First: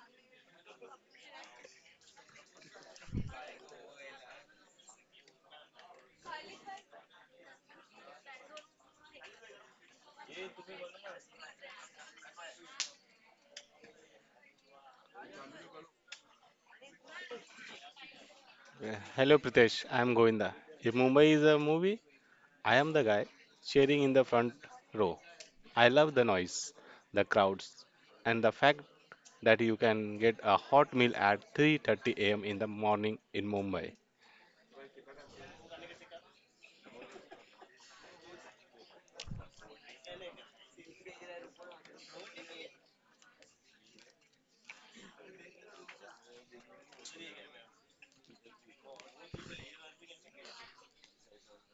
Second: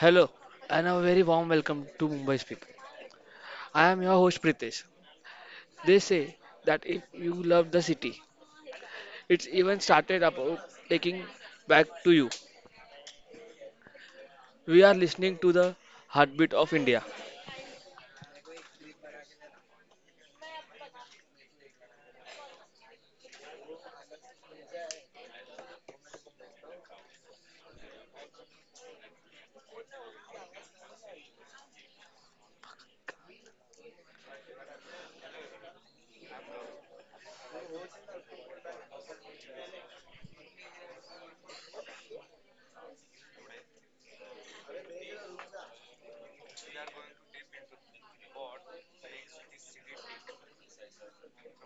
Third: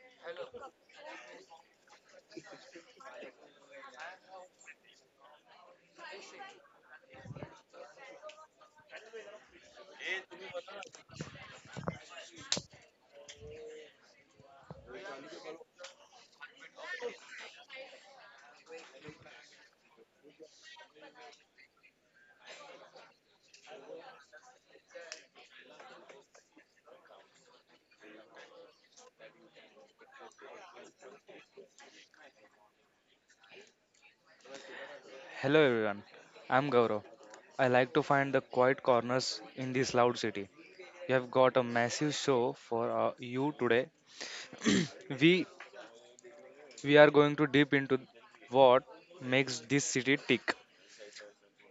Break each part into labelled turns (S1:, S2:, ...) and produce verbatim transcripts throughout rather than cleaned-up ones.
S1: Hello, and a very warm welcome to Mumbai's people. I am your host Pritesh. They say that if you love the city, it's even started about taking back to you. We are listening to the heartbeat of India.
S2: Uh, Hello Pritesh, I am Govinda. If Mumbai is a movie, I am the guy cheering in the front row. I love the noise, the crowds, and the fact that you can get a hot meal at three thirty a m in the morning in Mumbai.
S3: Hello everyone, I'm Gaurav. I like to find the quiet corners in this loud city. We have got a massive show for uh, you today. we we are going to deep into what makes this city tick,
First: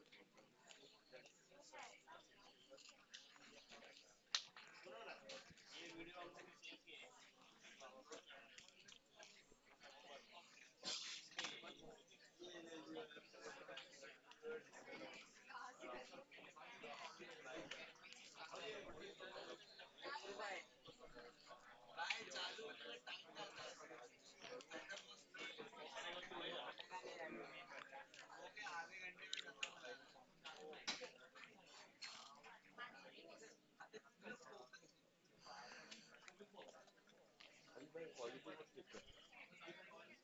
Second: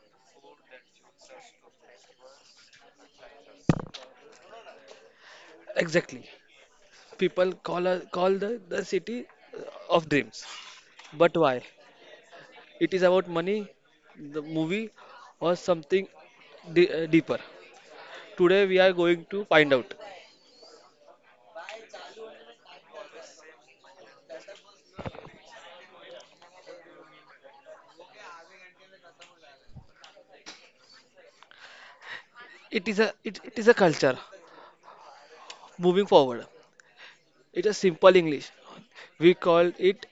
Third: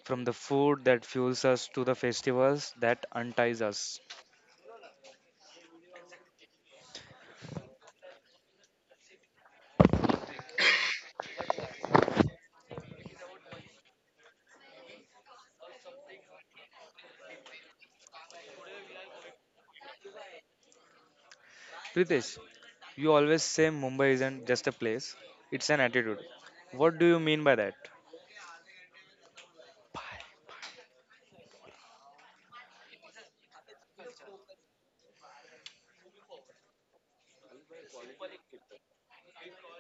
S3: from the food that fuels us to the festivals that unties us.
S1: Exactly. People call us call the, the city uh, of dreams. But why? It is about money, the movie, or something de- uh, deeper. Today we are going to find out.
S3: Pritesh, you always say Mumbai isn't just a place; it's an attitude. What do you mean by that?
S1: It is a it, it is a culture moving forward. It is simple English. We call it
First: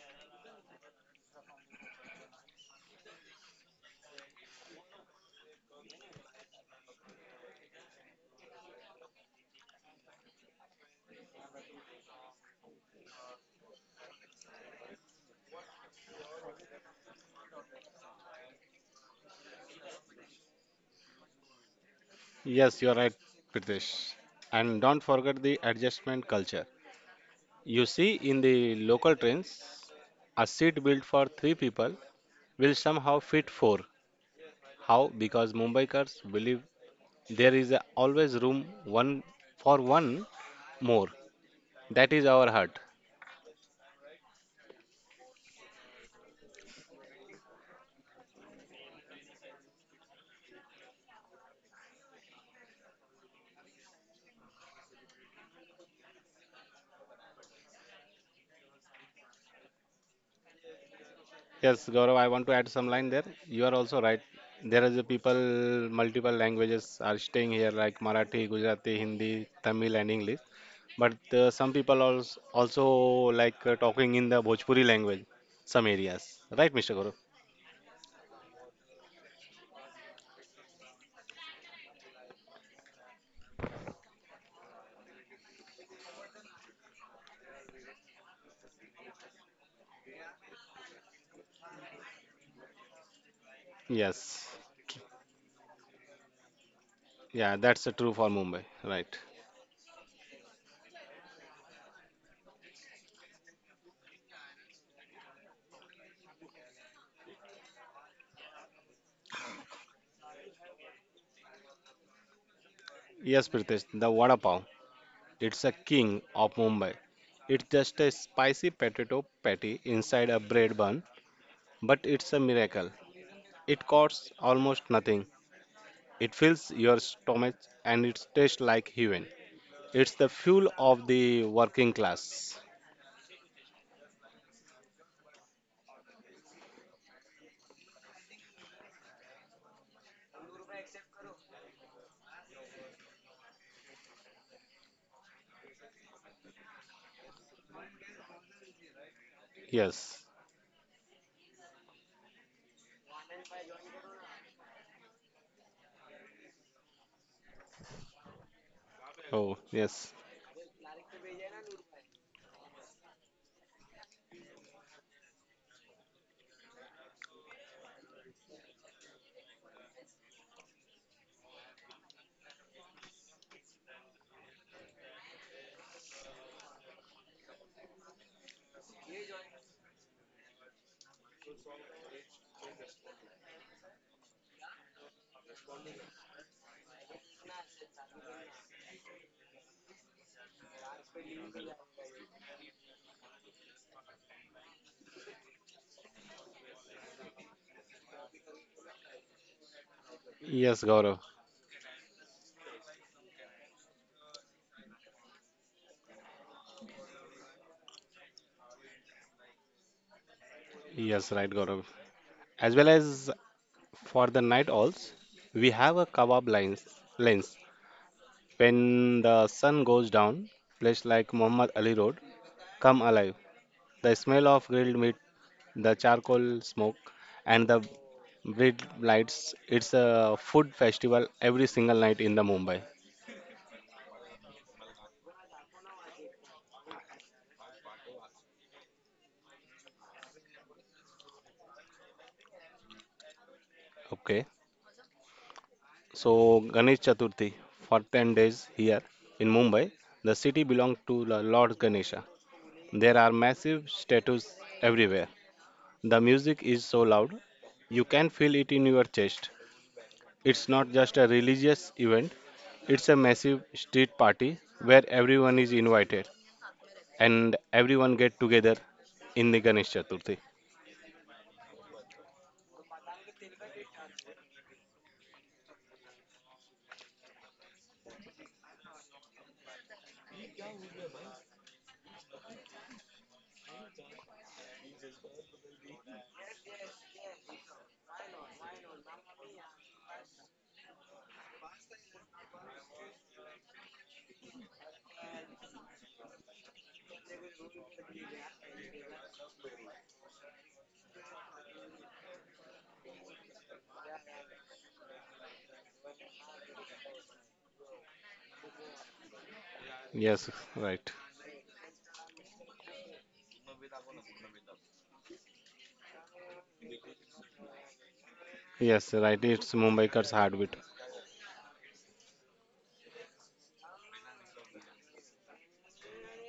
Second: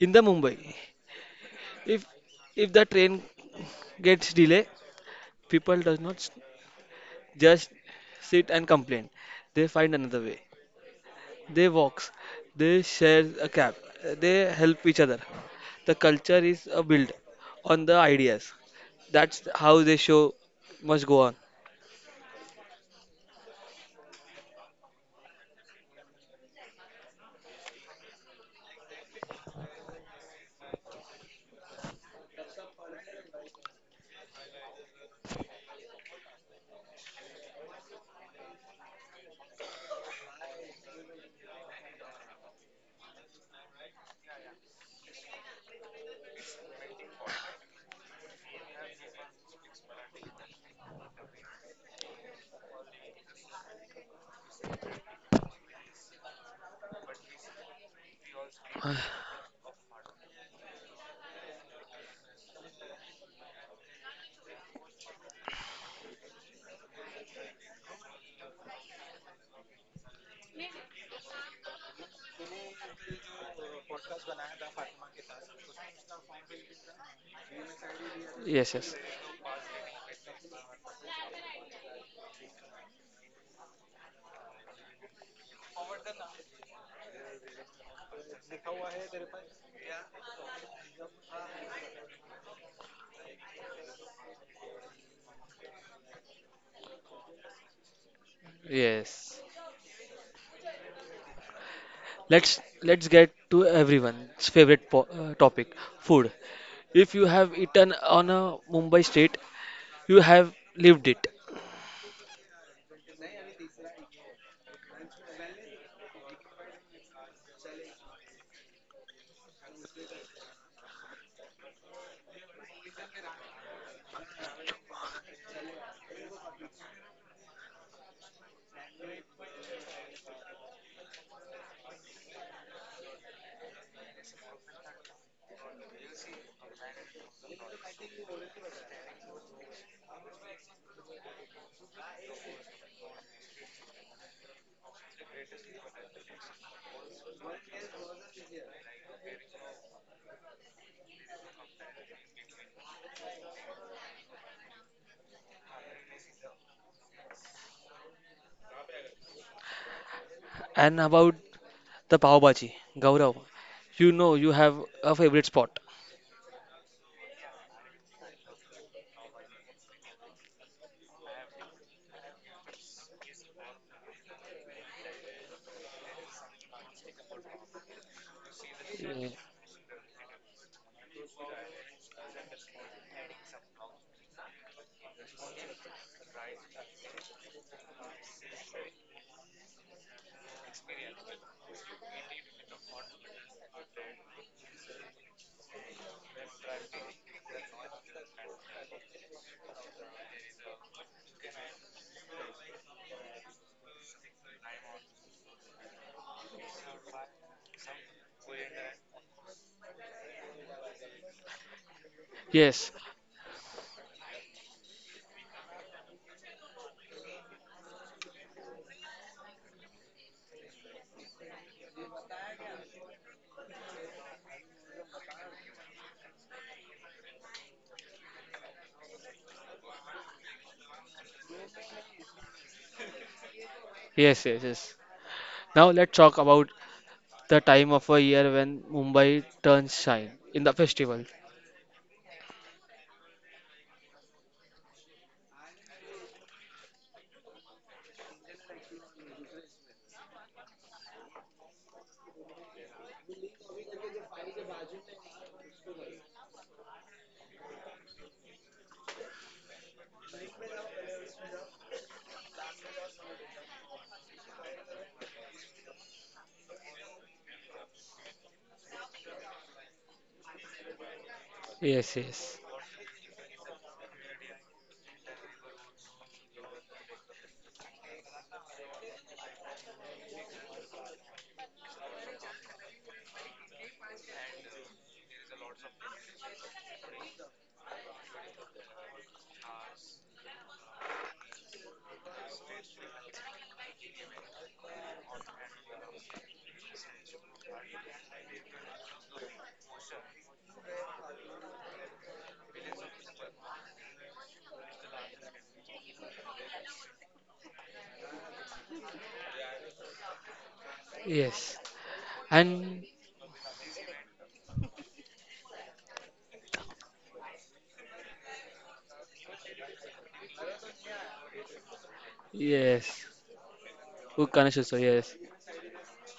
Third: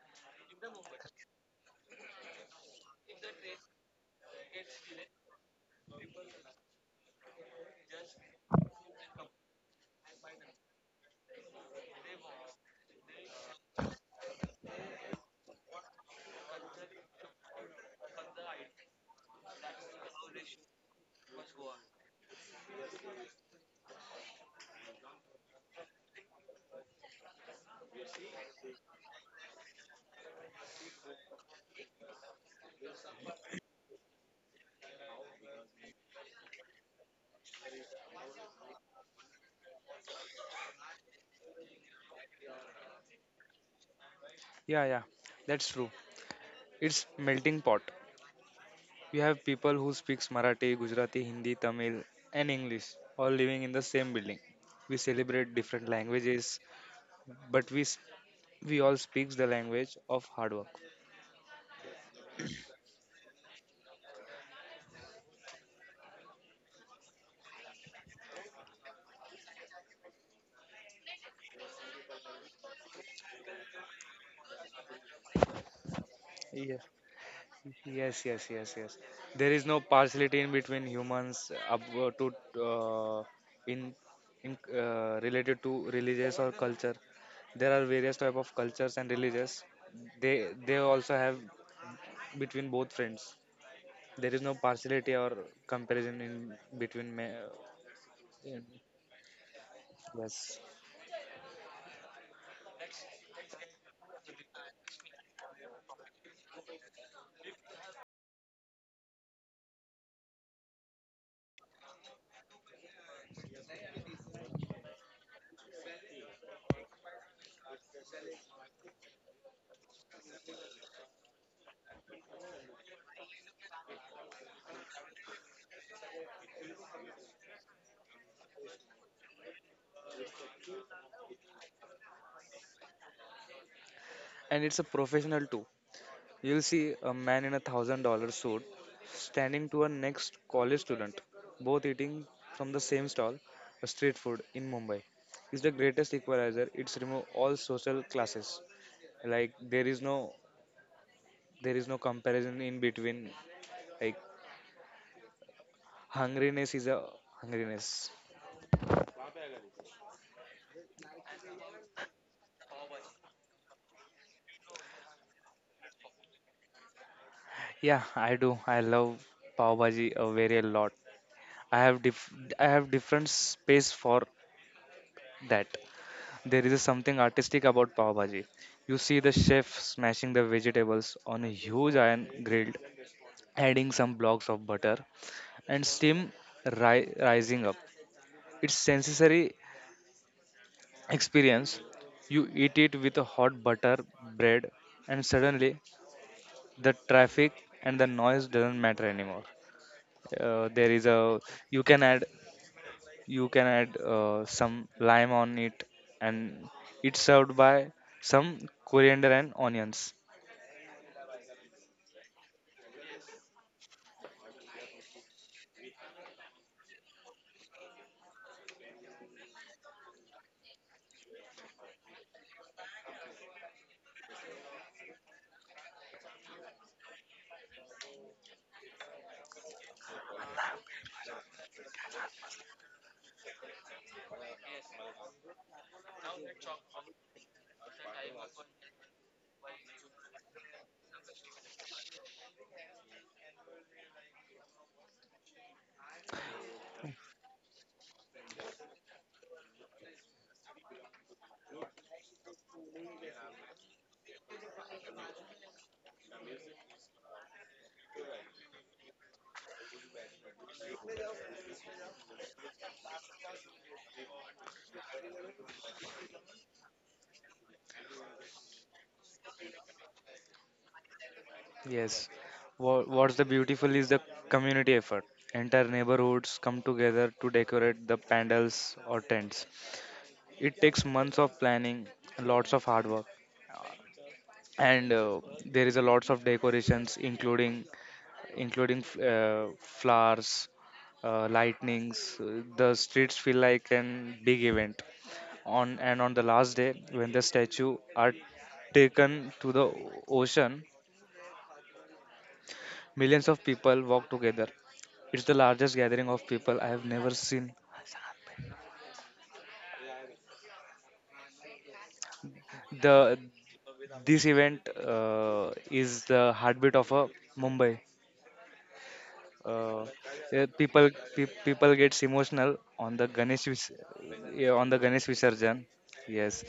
S1: in the Mumbai. If if the train gets delay, people does not s- just sit and complain. They find another way. They walks. They share a cab. They help each other. The culture is a build on the ideas. That's how they show must go on.
S2: Yes, you are right, Pritesh. And don't forget the adjustment culture. You see in the local trains, a seat built for three people will somehow fit four. How? Because Mumbaikars believe there is a- always room one for one more, that is our heart.
S3: Yeah, yeah, that's true. It's melting pot. You have people who speaks Marathi, Gujarati, Hindi, Tamil, and English, all living in the same building. We celebrate different languages, but we s- we all speaks the language of hard work.
S2: Yes Gaurav, I want to add some line there, you are also right. There is a people, multiple languages are staying here like Marathi, Gujarati, Hindi, Tamil and English, but uh, some people also, also like uh, talking in the Bhojpuri language, some areas.
S3: Yes,
S2: Right Mr. Gaurav.
S3: yes, yes, yes,
S1: Yes,
S3: yes.
S1: yes,
S3: There is no partiality in between humans up uh, to uh, in in uh, related to religious or culture. There are various type of cultures and religions. They they also have between both friends. There is no
S2: Yes.
S3: partiality or comparison in between. ma-
S2: Yeah, that's uh, true for
S3: in-
S2: Mumbai. Right.
S1: yes.
S3: Yes,
S1: Let's let's get to everyone's favorite po- uh, topic, food. If you have eaten on a Mumbai street, you have lived it.
S2: Yes Pritesh, the vada pav. It's a king of Mumbai. It's just a spicy potato patty inside a bread bun, but it's a miracle. It costs almost nothing. It fills your stomach and it tastes like heaven. It's the fuel of the working class.
S3: and it's a professional too. You'll see a man in a thousand dollar suit standing to a next college student, both eating from the same stall, a street food in Mumbai. It's the greatest equalizer. It's remove all social classes. Like there is no
S2: Yes.
S3: there is no comparison in between. Like hungriness is a hungriness.
S2: Oh, yes.
S1: And about the Pav Bhaji, Gaurav, you know you have a favorite spot.
S3: Yeah, I do. I love pav bhaji a very a lot. I have dif- I have different space for that. There is something artistic about pav bhaji. You see the chef smashing the vegetables on a huge iron grill, adding some blocks of butter and steam ri- rising up. It's sensory experience. You eat it with a hot butter bread, and suddenly the traffic and the noise doesn't matter anymore. Uh, there is
S2: Yes,
S3: a
S2: Gaurav.
S3: you can add you can add uh, some lime on it, and it's served by some coriander and onions.
S2: Yes, right, Gaurav. As
S1: Yes,
S2: well as for the night owls, we have a kebab lens. lens. When the sun goes down, place like Muhammad Ali Road, come alive. The smell of grilled meat, the charcoal smoke, and the bright lights. It's a food festival every single night in the Mumbai.
S1: yes, yes, yes. Now let's talk about the time of a year when Mumbai turns shine in the festival.
S2: Okay. So Ganesh Chaturthi for ten days here in Mumbai. The city belongs to the Lord Ganesha. There are massive statues everywhere. The music is so loud, you can feel it in your chest. It's not just a religious event, it's a massive street party where everyone is invited, and everyone get together in the Ganesh Chaturthi.
S3: Yes,
S1: Yes, yes,
S3: what, what's the beautiful is the community effort. Entire neighborhoods come together to decorate the pandals or tents. It takes months of planning, lots of hard work, and uh, there is a lots of decorations including including uh, flowers, uh, lightnings. Uh, the streets feel like an big event. On and on the last day, when the statue are taken to the ocean, millions of people walk together. It's the largest gathering of people I have never seen.
S2: Yes, right.
S1: yes. And
S3: The this event uh, is the heartbeat of a Mumbai.
S2: Yes, right. It's
S3: Uh,
S2: Mumbaikar's
S3: yeah,
S2: heartbeat.
S3: people pe- people gets emotional on the
S1: yes,
S3: Ganesh vis- yeah,
S1: oh,
S3: on the
S1: Ganesh
S3: Ganesh
S1: also, yes,
S3: Visarjan. Yes,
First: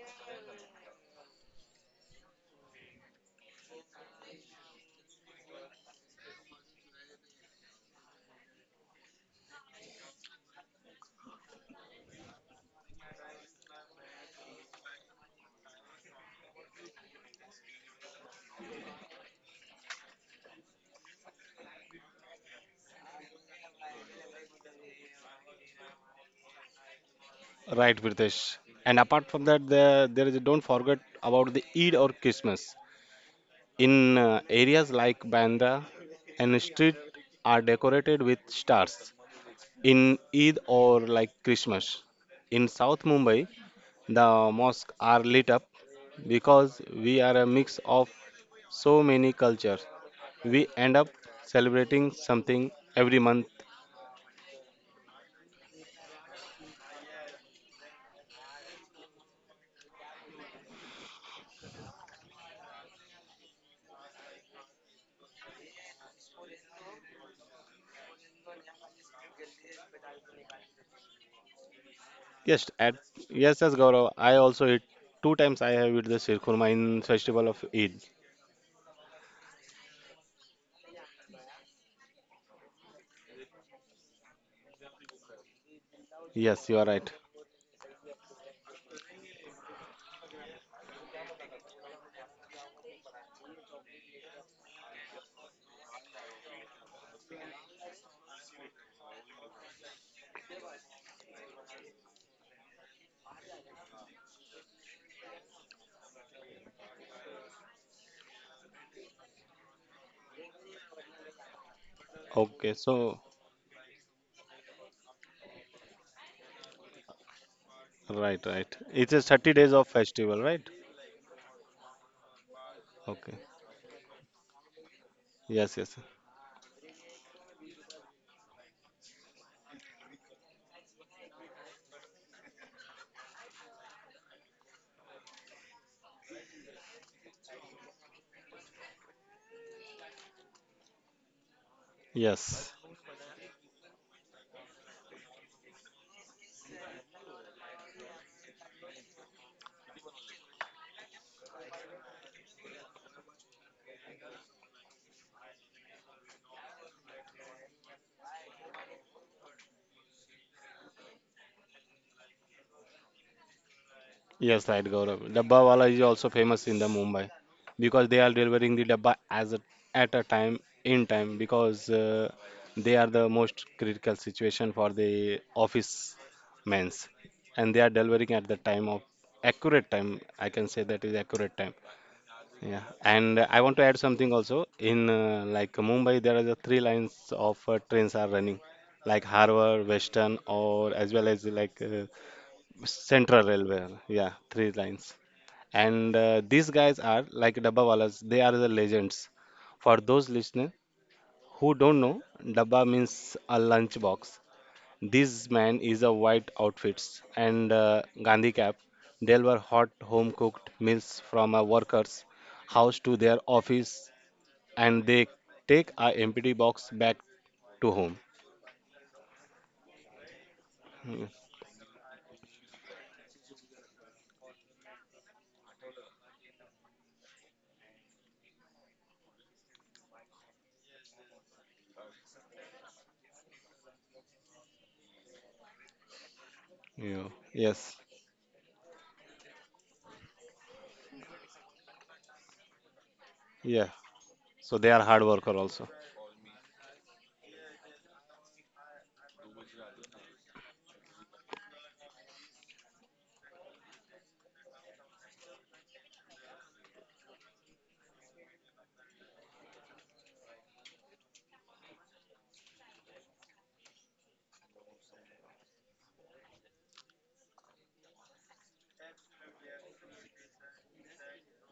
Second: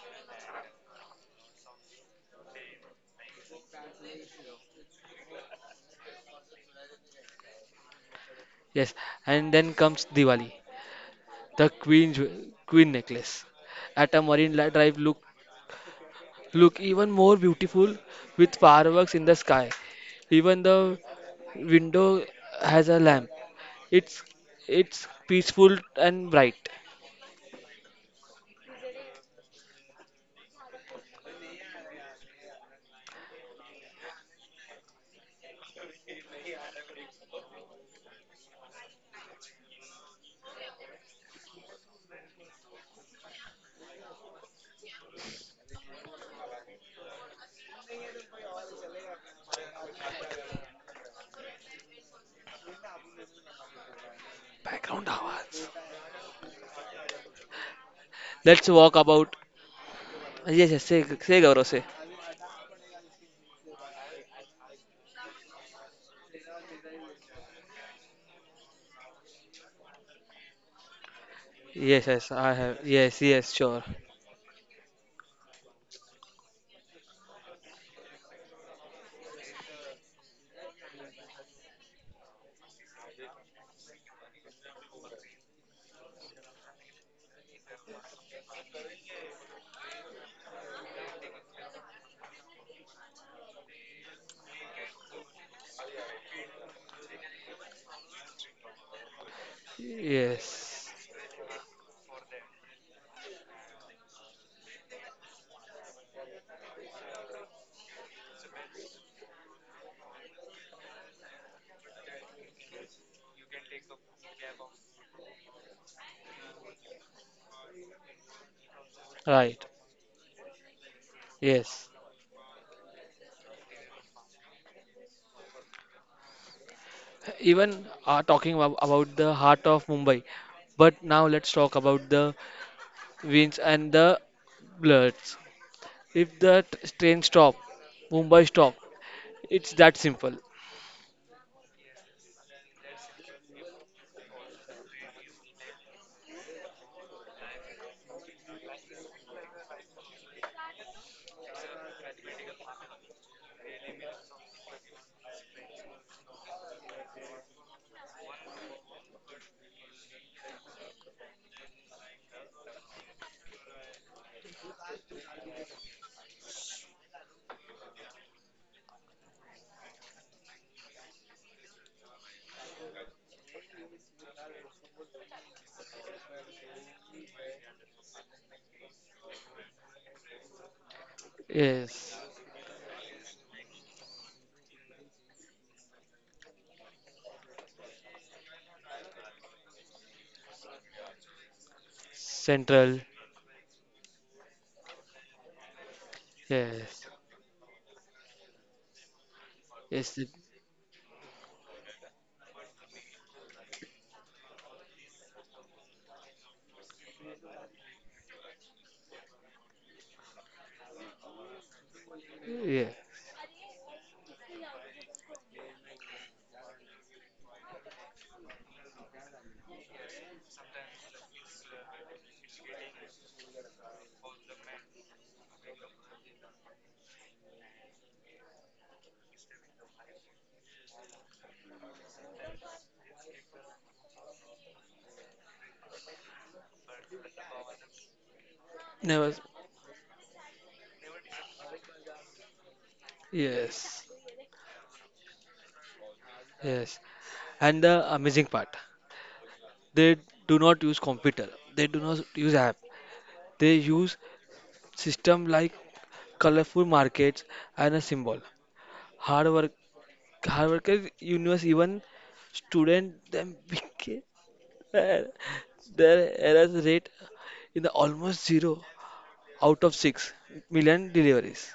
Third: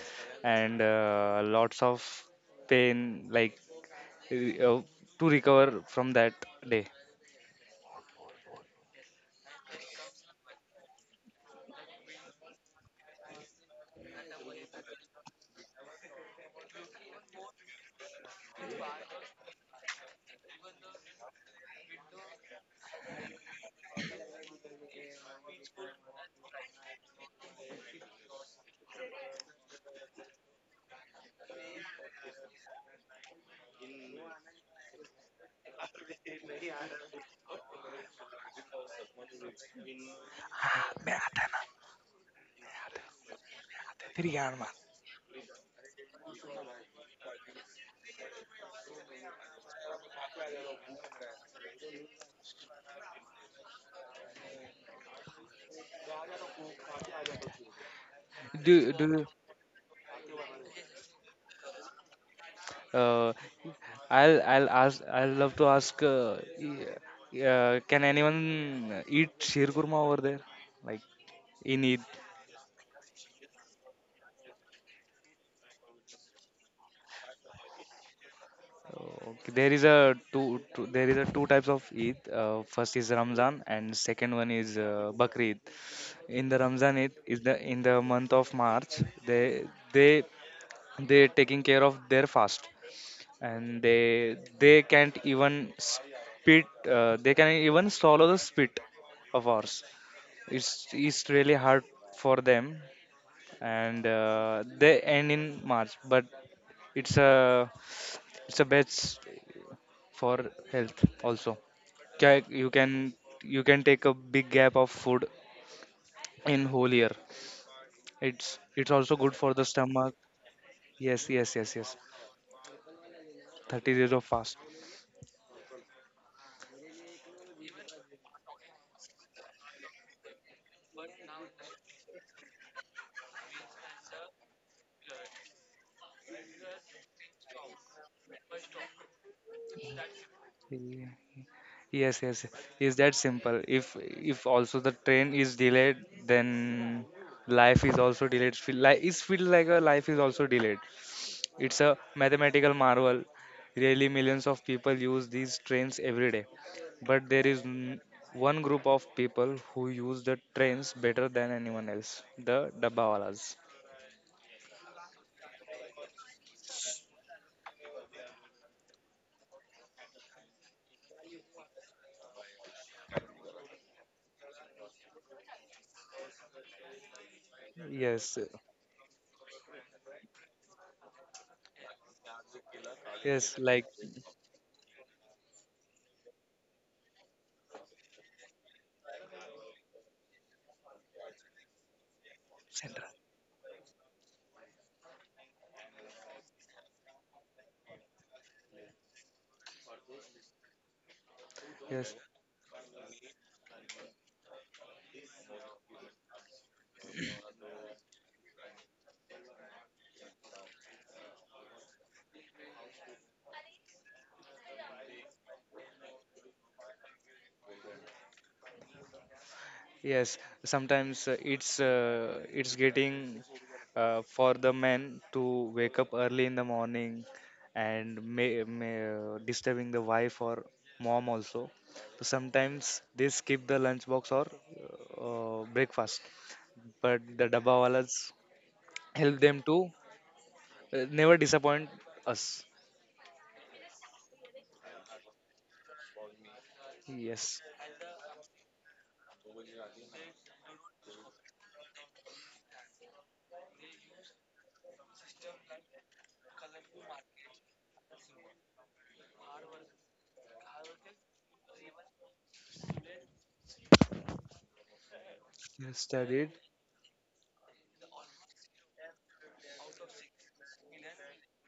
S3: and uh, lots of pain, like uh, to recover from that day.
S1: yes. And then comes Diwali, the Queen jewel- Queen necklace. At a Marine li- Drive look look even more beautiful with fireworks in the sky. Even the window has a lamp. It's it's peaceful and bright.
S2: Right, Pritesh. And apart from that, there, there is don't forget about the Eid or Christmas. In uh, areas like Bandra and street are decorated with stars. In Eid or
S3: Me
S2: like
S3: आता है ना
S2: Christmas. In South Mumbai, the mosques are lit up because we are a mix of so many cultures. We end up celebrating something every month.
S1: Background आवाज. Let's
S3: Do
S1: walk
S3: do you-
S1: about. Yes, yes, say, say Gaurav, say.
S3: uh, I'll I'll ask I'll love to ask, uh, y- uh, can anyone eat sheer kurma over there, like in
S1: Yes,
S3: Eid?
S1: yes, I
S2: Yes,
S1: have.
S2: at
S1: Yes, yes,
S2: yes, yes,
S1: sure.
S2: Gaurav. I also eat two times. I have eat the Shir Khurma in festival of Eid.
S3: Okay, there is a two, two there is a two types of Eid. Uh, first is Ramzan and second one is uh, Bakrid. In the
S2: Yes, you are
S3: Ramzan
S2: right.
S3: Eid is the in the month of March they they they taking care of their fast, and they they can't even spit. Uh, they can even swallow the spit of ours. It's
S1: Yes,
S3: it's really hard for them, and uh, they end in March. But it's a it's a best for health also. Ca- You
S2: Okay,
S3: can
S2: so
S3: you can take a big gap of food in whole year.
S2: right,
S3: It's
S2: right.
S3: it's also
S2: It is
S3: good for
S2: thirty
S1: right.
S3: the
S2: days of
S3: stomach.
S2: festival, right?
S3: Yes, yes, yes,
S1: Yes.
S3: yes.
S2: Okay.
S3: thirty days of fast.
S2: Yes, yes,
S1: Even are talking ab- about the heart of Mumbai. But now let's talk about the winds and the bloods. If that train stop, Mumbai stop. It's that simple.
S3: Ye- Yes, yes.
S2: yes.
S3: Is that simple? If if also the train is delayed, then life is also delayed. Feel like it's feel like a life is also delayed. It's a mathematical marvel. Really, millions of people use these trains every day. But there is n- One group of people who use the trains better than anyone else, the Dabbawalas.
S2: Yes, right, Gaurav. Dabba Wala is also famous in the Mumbai because they are delivering the dabba as a, at a time in time because uh, they are the most critical situation for the office men's, and they are delivering
S3: Yes,
S2: at the time of accurate time. I can say that is accurate time.
S1: Yes.
S2: Yeah, and I
S3: yes,
S2: want to
S3: like.
S2: add something also. In uh, like Mumbai, there are the three lines of uh, trains are running, like Harbour, Western, or as well as like uh,
S1: Central.
S2: Central Railway. Yeah, three lines. And uh, these guys
S1: Yes.
S2: are like Dabbawalas, they are the legends. For
S1: Yes. it-
S2: those listeners who don't
S3: Yes,
S2: know, Dabba means a lunch box. This man is a white outfits and uh, Gandhi cap. They were hot home cooked meals from a worker's
S1: Yeah.
S2: house to their office and they take a empty box back to home.
S3: yes.
S2: Mm.
S3: Sometimes uh, it's uh, it's getting uh, for the men to wake up early in the morning, and may, may, uh, disturbing the wife or mom also. So sometimes they skip the lunch box or uh, uh, breakfast, but
S2: Yeah.
S3: the
S2: Yes.
S3: dabawalas
S1: Never.
S3: help them to uh, never disappoint us.
S2: Yeah.
S1: Yes.
S2: So they are hard worker also.
S1: Yes.
S3: Yes,
S1: And the amazing part, they do not use computer. They do not use app. They use system like colorful markets and a symbol. Hard work. Hard workers, universe, even student them became their
S3: yes, studied.
S1: error rate in the almost zero, out of six million deliveries.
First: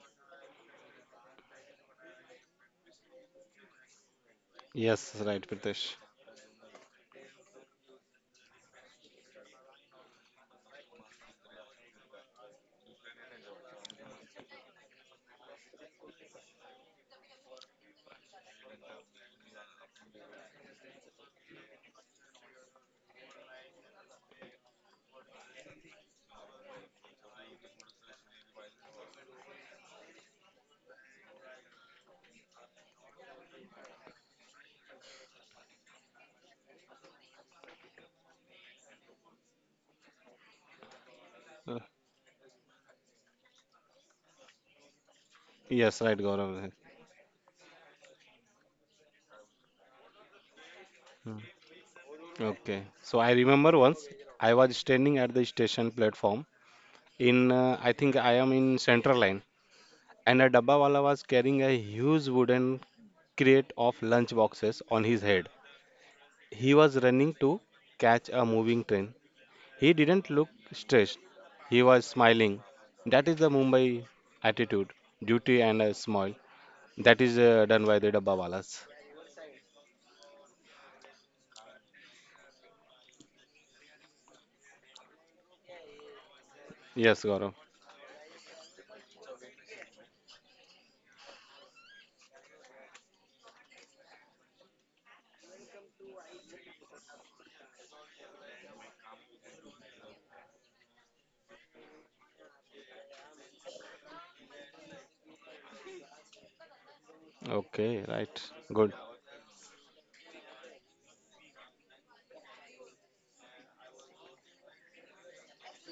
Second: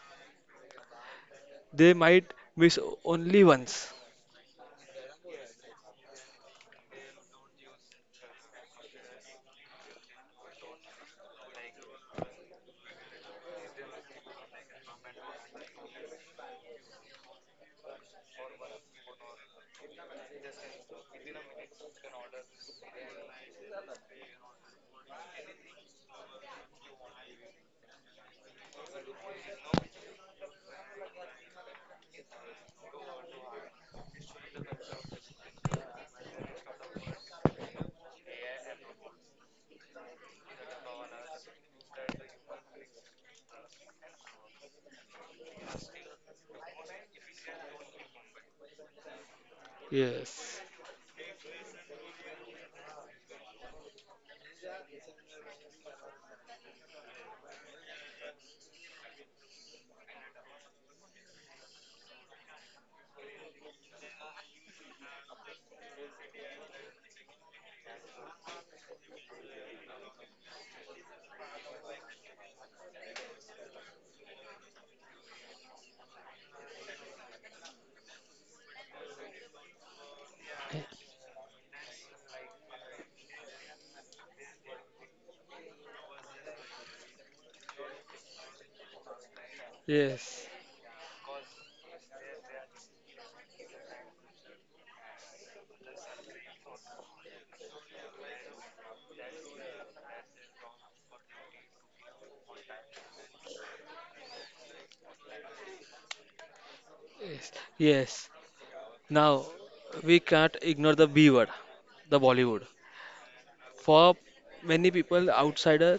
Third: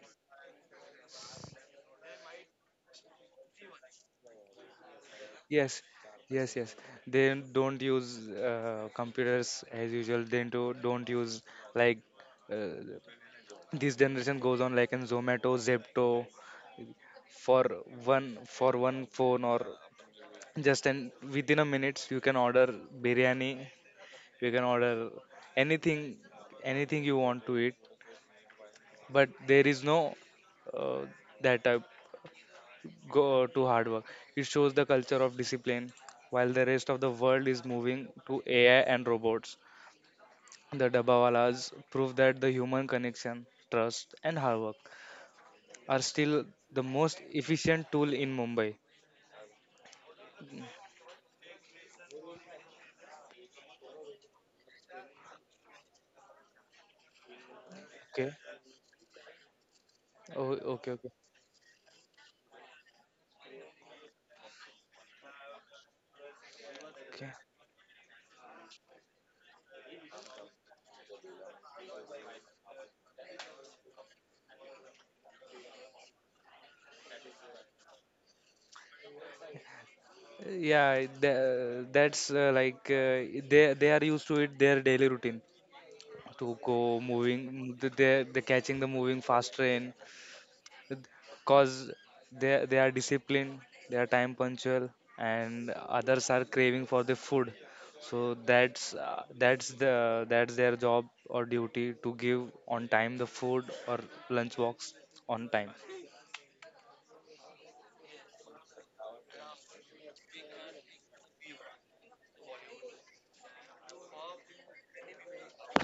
S1: They might miss only once.
S2: Yes, right,
S3: Yes,
S2: Pritesh.
S3: yes, yes. They don't use uh, computers as usual. They do, don't use, like uh, this generation goes on, like in Zomato, Zepto, for one for one phone or just an within a minutes you can order biryani. You can order anything anything you want to eat, but there is no uh, that type go to hard work. It shows the culture of discipline. While the rest of the world is moving to ai and robots, the dabawalas
S2: Uh,
S3: prove that the human connection, trust, and hard work are
S2: Yes, right,
S3: still
S2: Gaurav.
S3: the most efficient tool in mumbai.
S1: Yes,
S2: Okay. So I remember once I was standing at the station platform in uh, I think
S3: Okay.
S2: I am in Central Line and a
S3: oh,
S2: dabba
S3: okay
S2: wala
S3: okay
S2: was carrying a huge wooden crate of lunch boxes on his head. He was
S3: okay.
S2: running to catch a moving train. He didn't look stressed. He was smiling. That is the Mumbai attitude, duty and a smile. That is uh, done by the dabba walas.
S3: Yeah, tha- that's uh, like, uh, they they are used to it their daily routine to go
S2: Yes,
S3: moving.
S2: Gaurav.
S3: Th- they they catching the moving fast train,
S1: yes,
S3: cause they they are disciplined, they are time punctual, and others are craving for the food. So that's uh, that's the that's their job or duty to give on time the food or lunch box on time.
S1: yes,
S2: Okay,
S1: yes.
S2: right. Good.
S1: Now we can't ignore the B word, the Bollywood. For many people outsider,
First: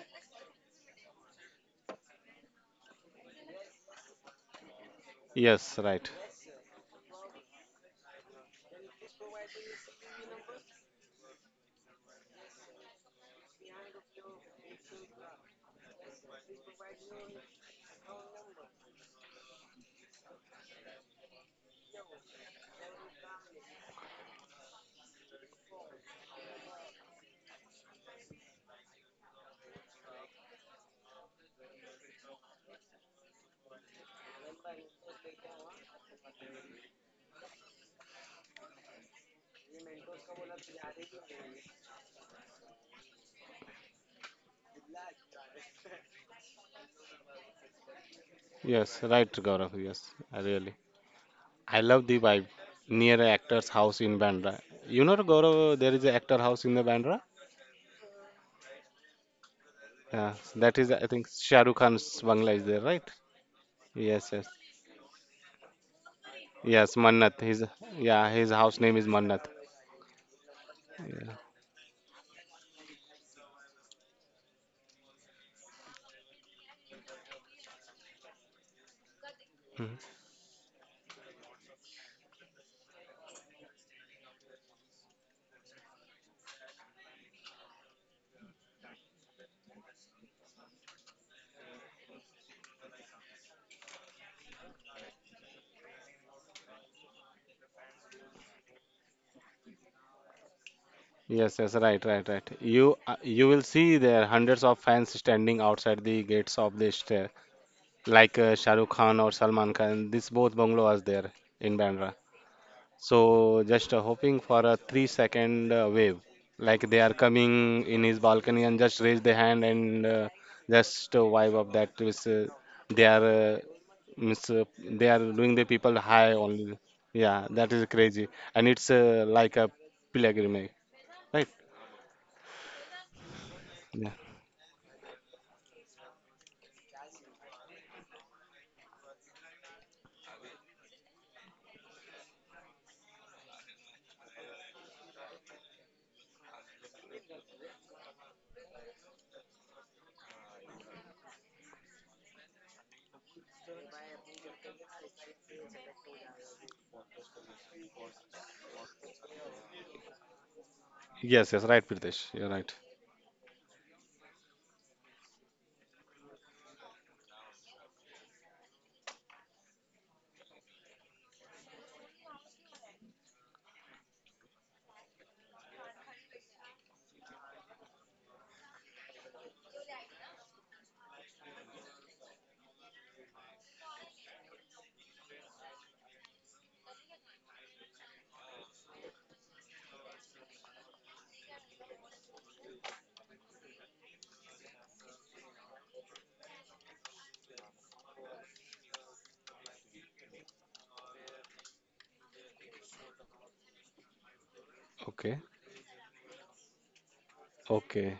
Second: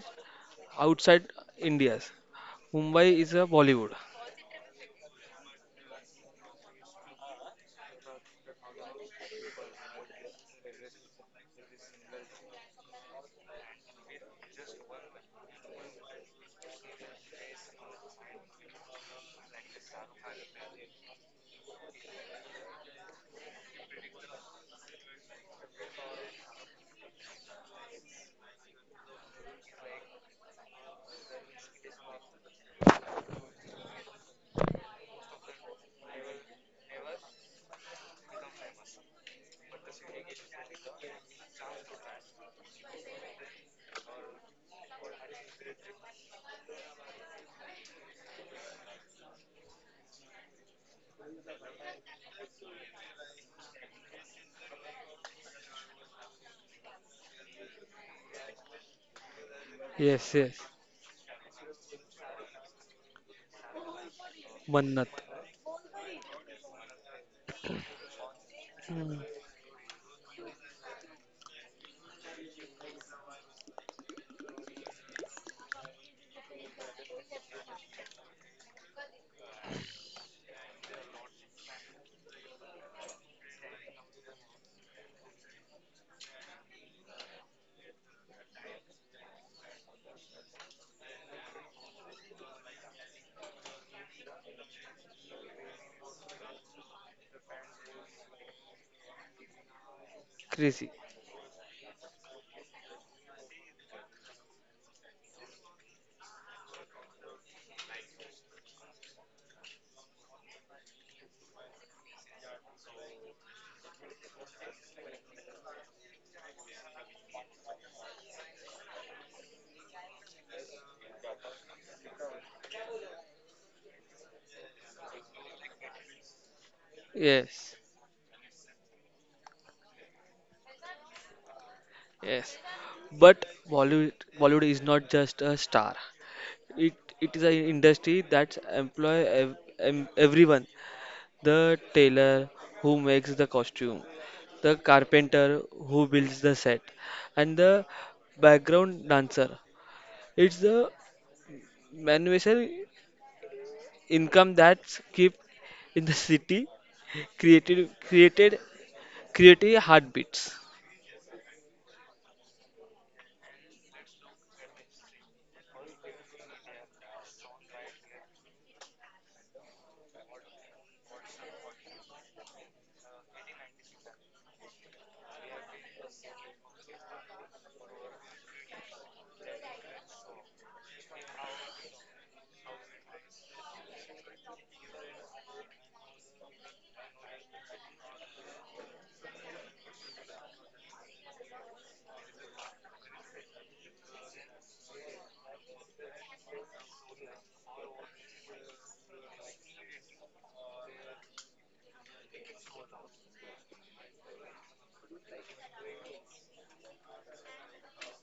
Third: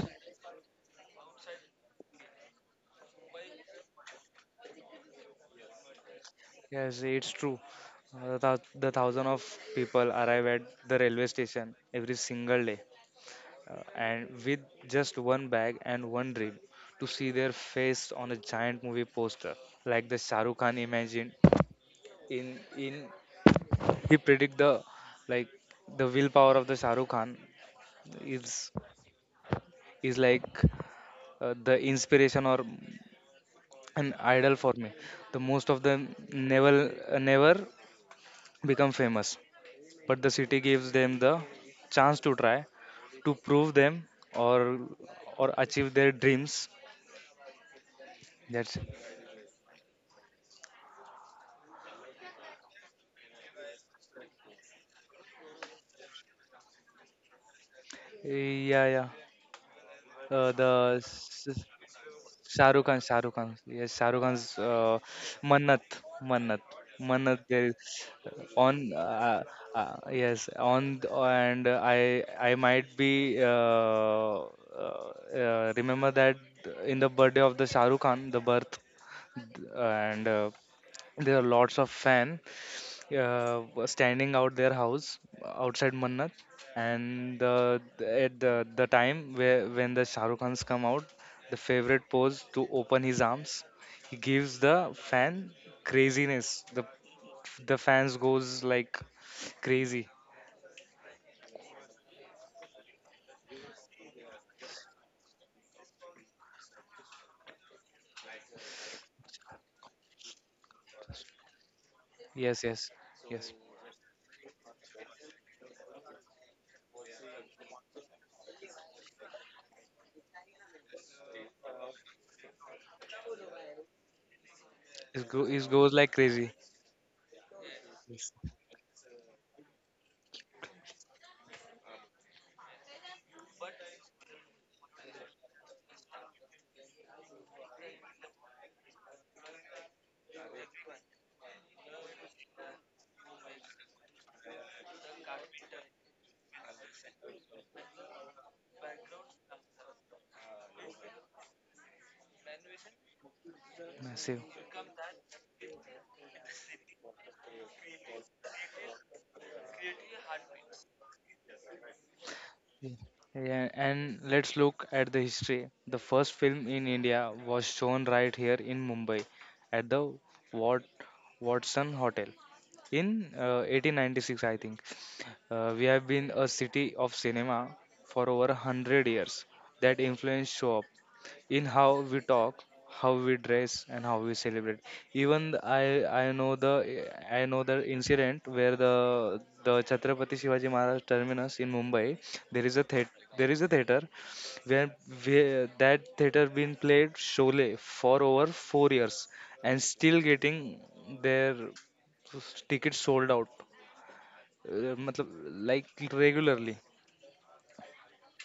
S1: outside India's, Mumbai is a Bollywood.
S2: Yes, right.
S3: Yes, it's true. Uh, the, thou- the thousand of people arrive at the railway station every single day, uh, and with just one bag and one dream to see their face on a giant movie poster, like the Shah Rukh Khan imagined. In in He predict the, like, the willpower of the Shah Rukh Khan is is like uh, the inspiration or an idol for me. The most of them never never become famous, but the city gives them the chance to try, to prove them, or or achieve their dreams. That's
S2: Yes, right, Gaurav. Yes, I really. I love the vibe near an actor's house in Bandra. You know, Gaurav, there is an actor house in the Bandra.
S3: yeah, yeah.
S2: Yeah,
S1: Yes,
S3: uh,
S1: yes.
S2: that
S3: the
S2: is, I think,
S3: s-
S2: Shah Rukh Khan's bungalow is
S3: Shahrukh
S2: there,
S3: Khan,
S2: right?
S3: Shahrukh Khan. Yes, Shahrukh
S2: Yes,
S3: Khan's
S2: yes,
S3: uh,
S1: Mannat.
S3: Mannat, Mannat,
S2: yes.
S3: Mannat.
S2: Mannat.
S3: There is
S2: His, yeah, his
S3: on
S2: house name is
S1: Hmm,
S3: uh,
S2: Mannat.
S3: uh, yes on th-
S2: Yeah.
S3: and I I might be uh, uh, uh, remember that in the birthday of the Shahrukh Khan, the birth,
S2: Mhm.
S3: and uh, there are lots of fan uh, standing out their house outside Mannat, and the, at the the time where when the Shahrukh Rukh Khans come out, the favorite pose to open his arms. He gives the fan craziness. The the fans goes like crazy.
S1: Crazy.
S2: Yes, yes, right, right, right. You, uh, you will see there hundreds of fans standing outside the gates of the stair, like uh, Shah Rukh Khan or Salman Khan. This both bungalows there in Bandra.
S3: Yes, yes, yes.
S2: So just uh, hoping for a three second uh, wave, like they are coming in his balcony and just raise the hand and uh, just uh, vibe up, that is, uh, they are uh, means, uh, they
S3: It,
S2: are
S3: go,
S2: doing
S3: it
S2: the
S3: goes
S2: people
S3: like
S2: high
S3: crazy.
S2: only. Yeah, that
S1: Yes,
S2: is crazy, and it's uh, like a pilgrimage, right?
S1: yes. But Bollywood,
S2: Yeah.
S1: Bollywood is not just a star. it it is an industry that employ ev- em- everyone, the tailor who makes the costume, the carpenter who builds the set, and the background dancer. It's the manual
S3: Massive.
S1: income that's kept in the city, created created creative heartbeats.
S2: Yes, yes, right, Pritesh, you're right.
S3: Yeah, and let's look at the history. The first film in India was shown right here in Mumbai at the Wat- Watson Hotel in uh, eighteen ninety-six, I think. Uh, we have been a city of cinema for over a hundred years. That influence show up in how we talk, how we dress, and how we celebrate. Even th- I I know the i know the incident where the the chhatrapati shivaji maharaj terminus in mumbai, there is a theat there is a theater where, where that theater been played Sholay for over four years, and still getting their tickets sold out. uh, matlab,
S2: Okay,
S3: like regularly.
S2: okay.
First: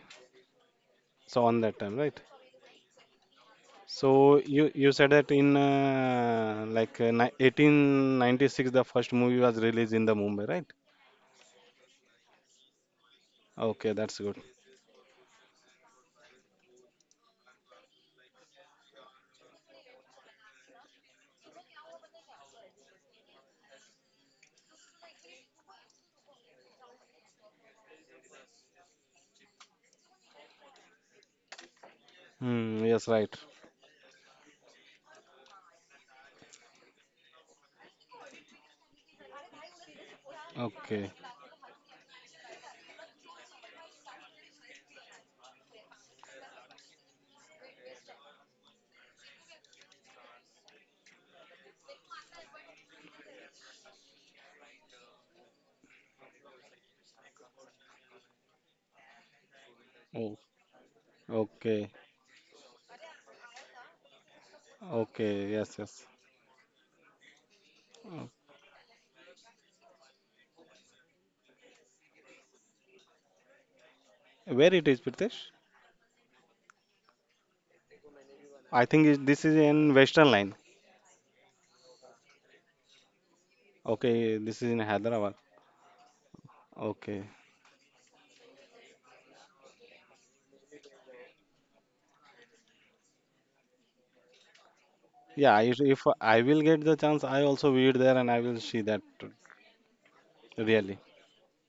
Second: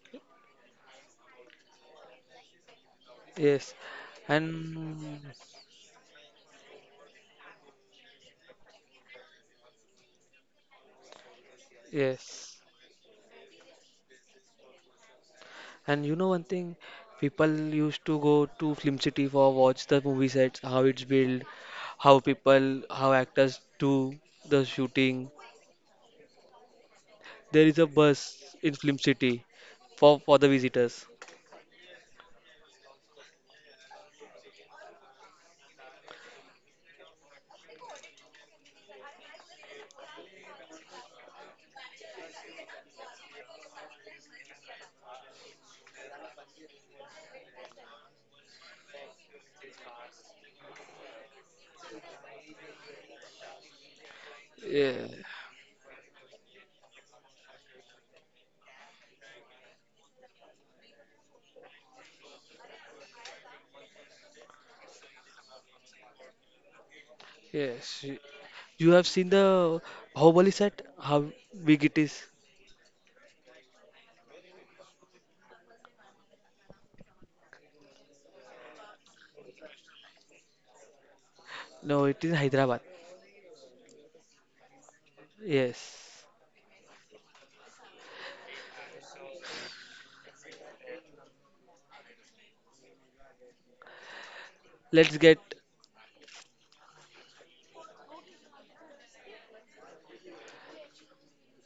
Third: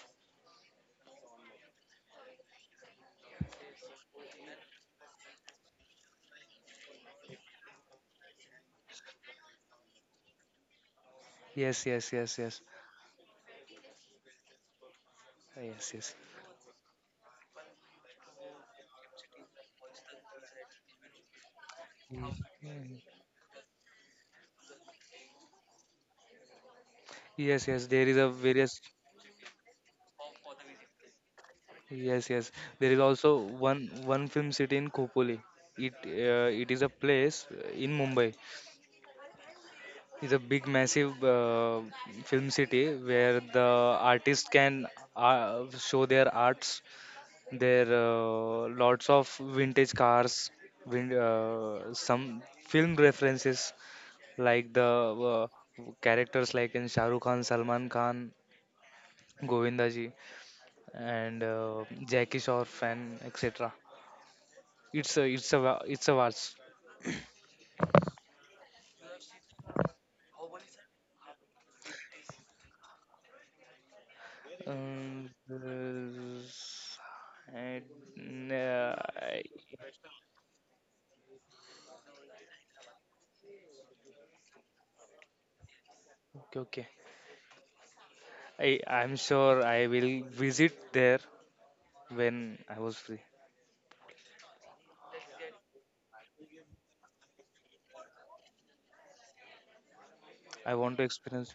S2: So on that time, right?
S1: Yes,
S2: So you you said that
S1: and
S2: in uh, like uh, ni- eighteen ninety-six the first movie was released in the Mumbai, right?
S3: Yes yes yes
S1: yes.
S3: yes
S2: Okay, that's good.
S1: And you
S3: yes
S1: know one thing, people used to go to Film City for watch the movie sets, how it's built, how people, how
S3: yes.
S1: actors do the shooting. There
S3: Yes,
S1: is a
S3: yes, there is a
S1: bus in
S3: various.
S1: Film City for for the visitors.
S3: Yes, yes,
S2: Hmm,
S3: there
S2: yes,
S3: is
S2: right.
S3: also one one film city in Khopoli. It uh, it is a place uh, in Mumbai. It's a big,
S2: Okay.
S3: massive uh, film city where the artists can uh, show their arts. There uh, lots of vintage cars, vin- uh, some film references like the
S1: Yeah,
S3: uh, characters like in Shah Rukh Khan, Salman Khan, Govindaji,
S2: Oh,
S3: and
S2: okay.
S3: uh, Jackie Shroff, and et cetera. It's a
S2: Okay.
S3: it's a
S2: Yes,
S3: va-
S2: yes.
S3: it's a vast.
S1: yes. y-
S2: Oh,
S1: You have seen the Bahubali set, how big it is?
S2: where it is,
S3: Um,
S2: Pritesh?
S3: this- I- n-
S2: I
S3: uh,
S2: think it, this
S3: I-
S2: is in Western Line.
S1: No, it is in Hyderabad.
S2: Okay, this is in Hyderabad.
S1: Yes.
S3: okay.
S2: Okay.
S3: I I'm sure I will visit there when I was free.
S1: Let's get
S2: Yeah, I, if I will get the chance, I also visit there and I will see that
S3: I
S2: really.
S3: want to experience.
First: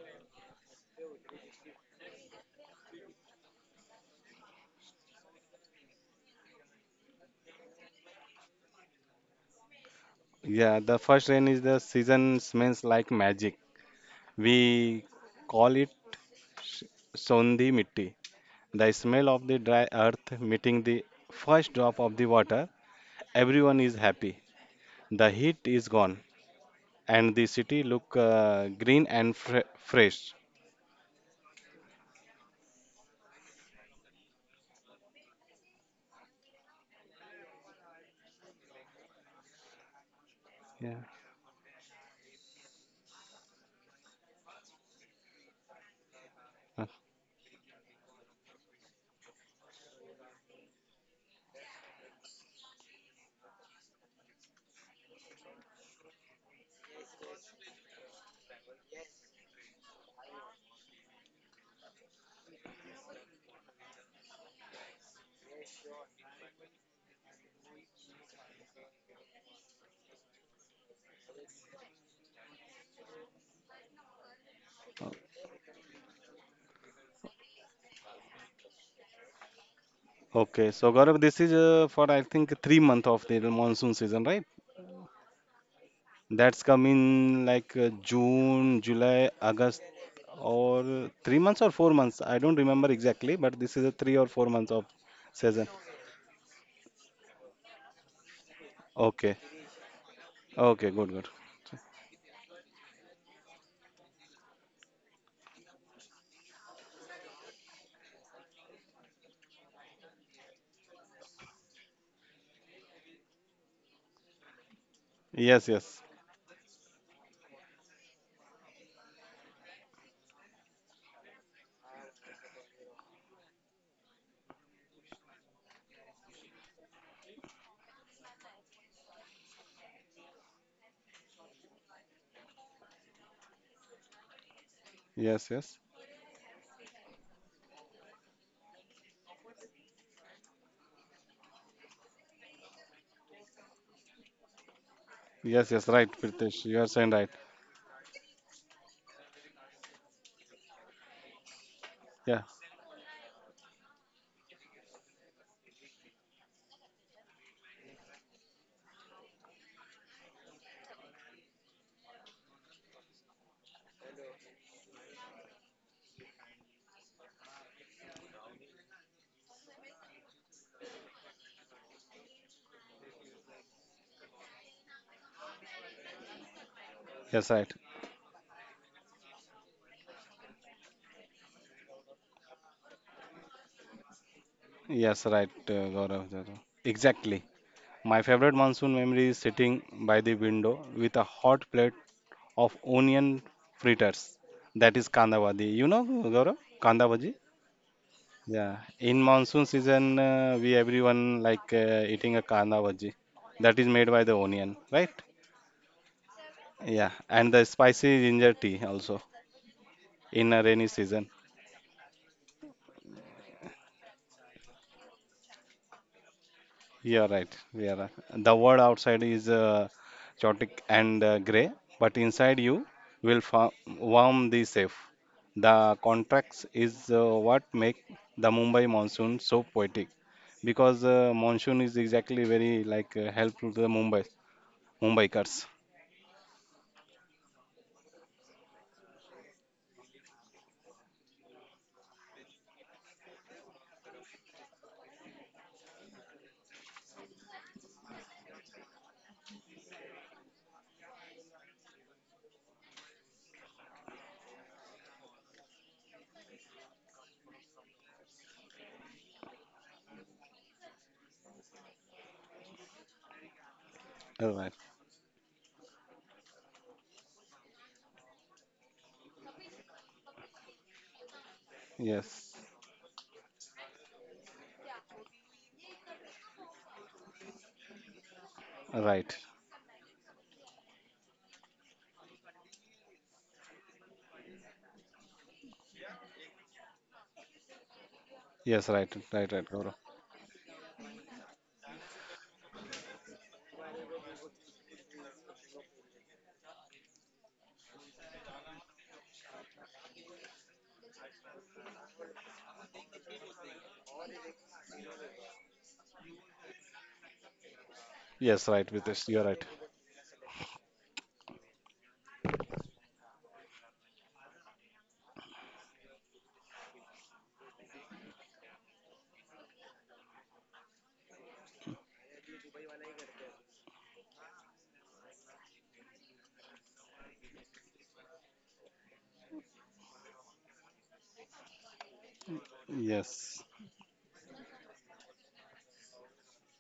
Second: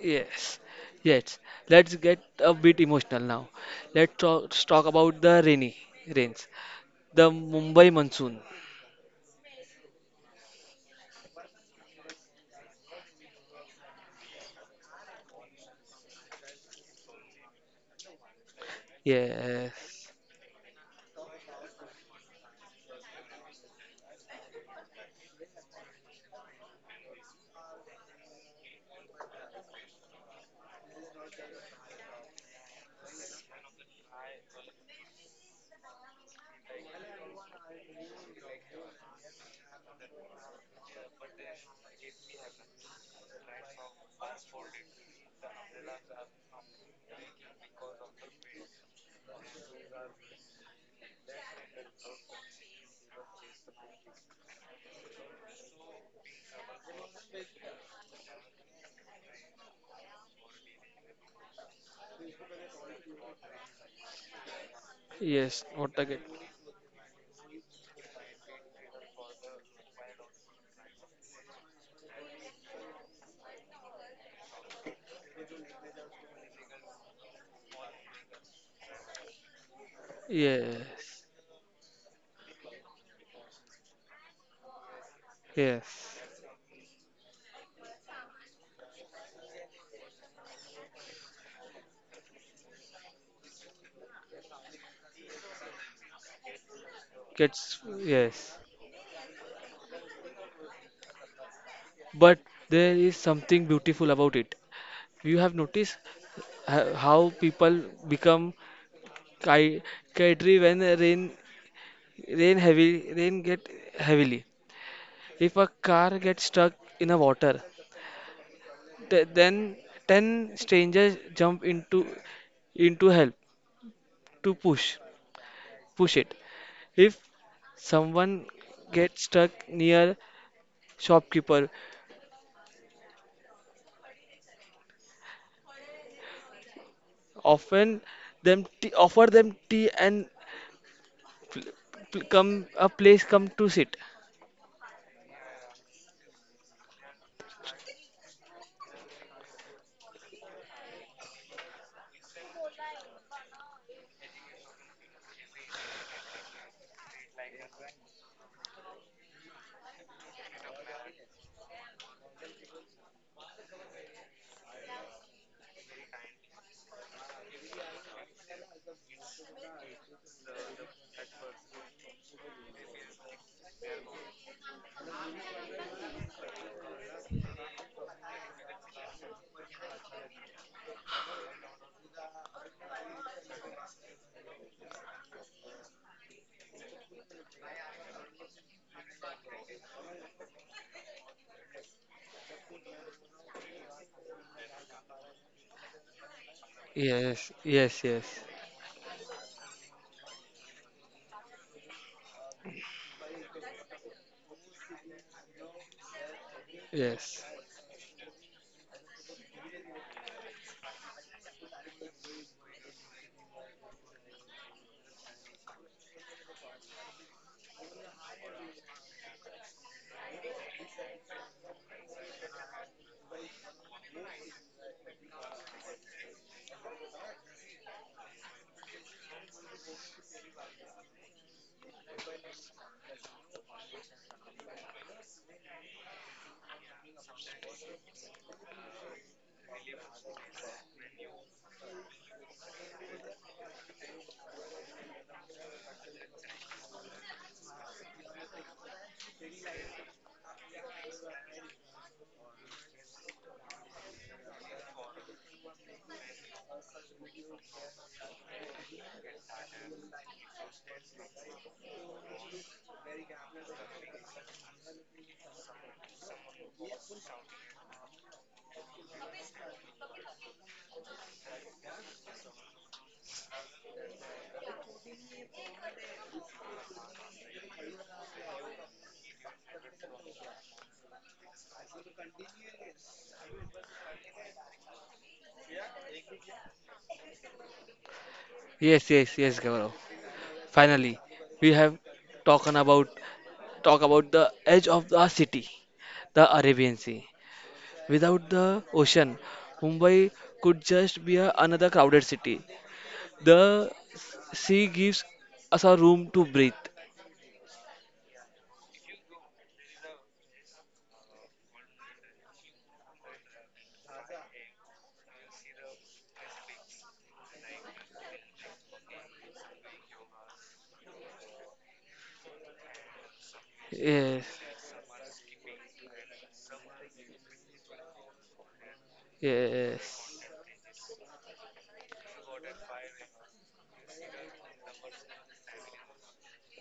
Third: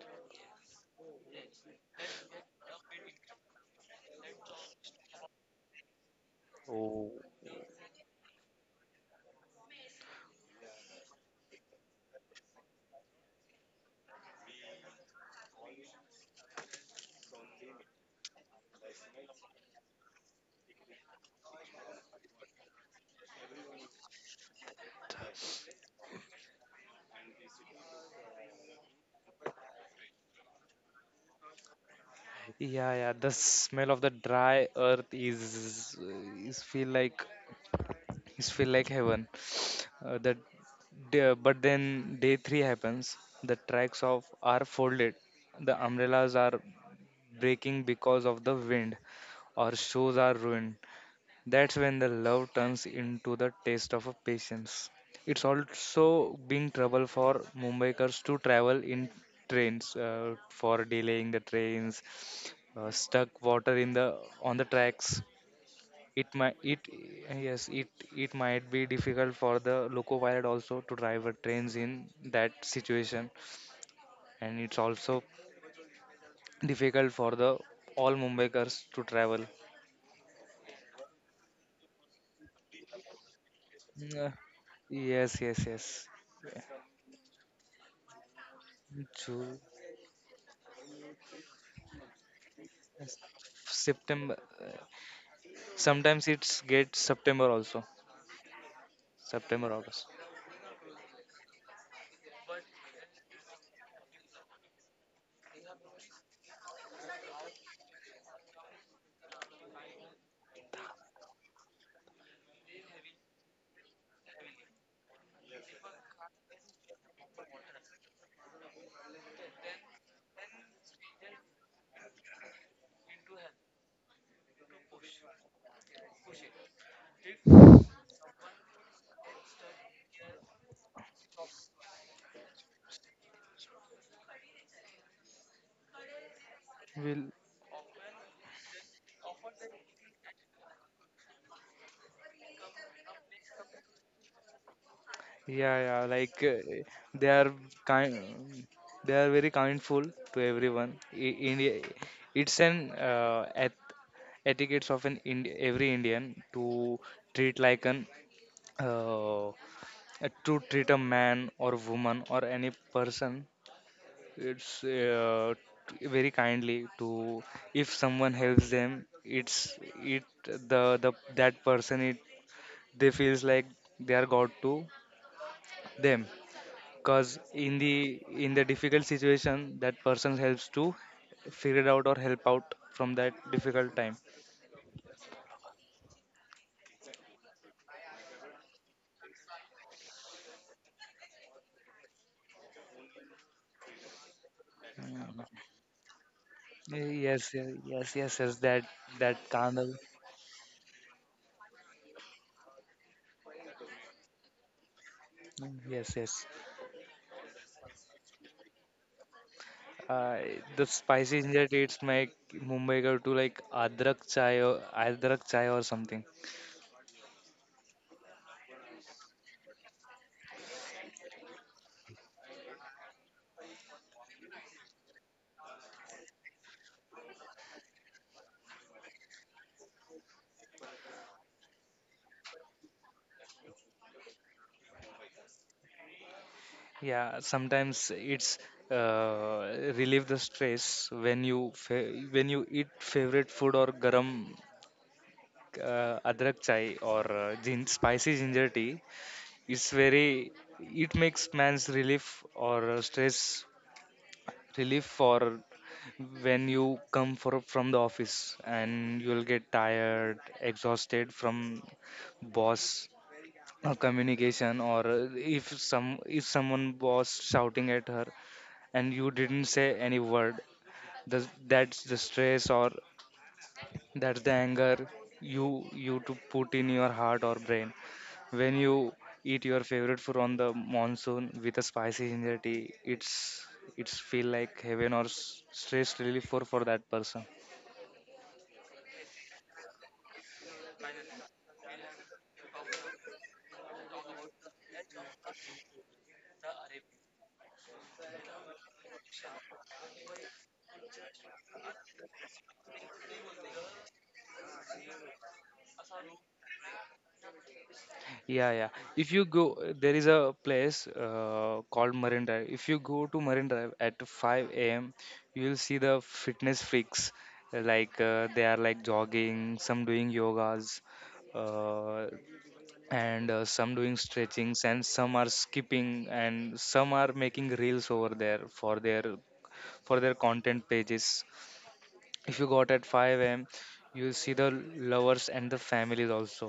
S1: Yes, yes. Let's get a bit emotional now. Let's talk, talk about the rainy rains.
S3: Oh.
S1: The Mumbai monsoon.
S2: Yeah, the first rain is the season smells like magic. We call it s- Sondhi Mitti. The smell of the dry
S1: Yes.
S2: earth meeting the first drop of the water. Everyone is happy. The heat is gone, and the city look uh, green and fre fresh.
S3: Yeah, yeah. The smell of the dry earth is is feel like is feel like heaven. Uh, that
S2: Yeah.
S3: the- but then day three happens. The tracks of are folded. The umbrellas are
S2: Uh,
S3: breaking because of the wind, or shoes are ruined. That's when the love turns into the taste of a patience. It's also been trouble for Mumbaikars to travel in trains, uh, for delaying the trains, uh, stuck water in the on the tracks.
S1: Yes. What again?
S3: It might it yes it It might be difficult for the loco pilot also to drive a trains in that situation, and it's also difficult for the all Mumbaikars to travel.
S2: okay, so Gaurav,
S1: Yes.
S2: this is uh, for I think three month of the monsoon season,
S3: Yeah.
S2: right?
S3: Yes yes yes.
S1: Yes.
S2: That's come in like uh, June, July,
S3: True.
S2: August, or three months or four months. I don't remember exactly,
S3: Yes.
S2: but this is a three or four
S3: September.
S2: months of
S3: uh,
S2: season.
S3: Sometimes it's get
S1: Gets
S3: September also.
S1: yes.
S2: Okay,
S3: September August.
S2: okay, good, good.
S1: But there is something beautiful about it. You have noticed ho- how people become ki- kitey when rain rain heavy rain get heavily. If
S2: Yes,
S1: a
S2: yes,
S1: car gets stuck in a water, th- then ten strangers jump into into help to push push it. If someone gets stuck near shopkeeper,
S2: yes, yes,
S1: often
S3: Will
S1: them tea, offer them tea, and pl- pl- come a place come to sit.
S2: yes, yes. Right,
S3: yeah,
S2: Pritesh,
S3: yeah,
S2: you are
S3: like,
S2: saying
S3: uh,
S2: right.
S3: they are kind. They are very kindful to everyone. I, India.
S2: Yeah,
S3: It's an uh, eth etiquettes of an Ind every Indian to treat like an, uh, to treat a man or woman or any person. It's, uh, t- very kindly to, if someone helps them, it's it the the that person it, they feels like they are god to them because
S2: yes, right.
S3: in the in the difficult situation that person helps to figure it out or help out from that difficult time.
S2: Yes, right, uh, Gaurav. Gaurav. Exactly. My favorite monsoon memory is sitting by the window with a hot plate of onion fritters. That is kanda
S3: Mm.
S2: bhaji. You know, Gaurav? Kanda bhaji?
S3: yes
S1: Yes,
S3: yes
S1: yes,
S3: yes yes
S1: yes,
S3: yes
S2: Yeah.
S3: that
S2: In
S3: that
S2: monsoon
S3: kind of.
S2: season, uh, we everyone like uh, eating a kanda bhaji. That is made by the onion, right?
S3: Mm, yes yes.
S2: Yeah.
S1: yes,
S2: And the spicy ginger tea also
S3: Uh,
S2: in a rainy
S3: the
S2: season.
S3: spicy ginger dates make Mumbai go to like adrak chai or adrak chai or something.
S2: You are right. We are right. The world outside is uh, chaotic and uh, gray, but inside you will fa- warm the safe. The contrast is uh, what make the Mumbai monsoon so poetic because uh, monsoon is exactly very like uh, helpful to the Mumbai Mumbaikars.
S3: Yeah, sometimes it's uh, relieve the stress when you fa- when you eat favorite food or garam uh, adrak chai or uh, gin- spicy ginger tea. It's very, it makes man's relief or uh, stress relief for when you come for, from the office and you'll get tired, exhausted from boss uh,
S2: All
S3: communication
S2: right.
S3: or uh, if some if someone was shouting at her and you didn't say any word, the, that's the
S2: Yes.
S3: stress or that's the anger you you to put in your heart or brain when you
S2: Right.
S3: eat your favorite food on the monsoon with a spicy ginger tea, it's it's feel like heaven or s- stress relief for for that person.
S2: Yes.
S1: yes,
S2: Right.
S1: yes,
S2: Right.
S1: yes,
S2: Right.
S1: Gaurav.
S2: Gaurav.
S1: Finally, we have talked about talk about the edge of the city, the Arabian Sea. Without the ocean, Mumbai could just be a, another crowded city. The s- sea gives us a room to breathe.
S3: Yeah,
S2: Yes.
S3: yeah,
S2: Right.
S3: if
S2: Vitesh,
S3: you
S2: you're
S3: go,
S2: right.
S3: there is a place uh, called Marine Drive. If you go to Marine Drive at five a m a.m, you will see the fitness freaks, uh, like uh, they are like jogging, some doing yogas, uh, and uh, some doing
S1: Yes,
S3: stretchings and some are skipping and some are making reels over there for their for their
S1: yes,
S3: content pages. If you got at
S2: Yes.
S3: five a m a.m, you'll see the lovers and the families also.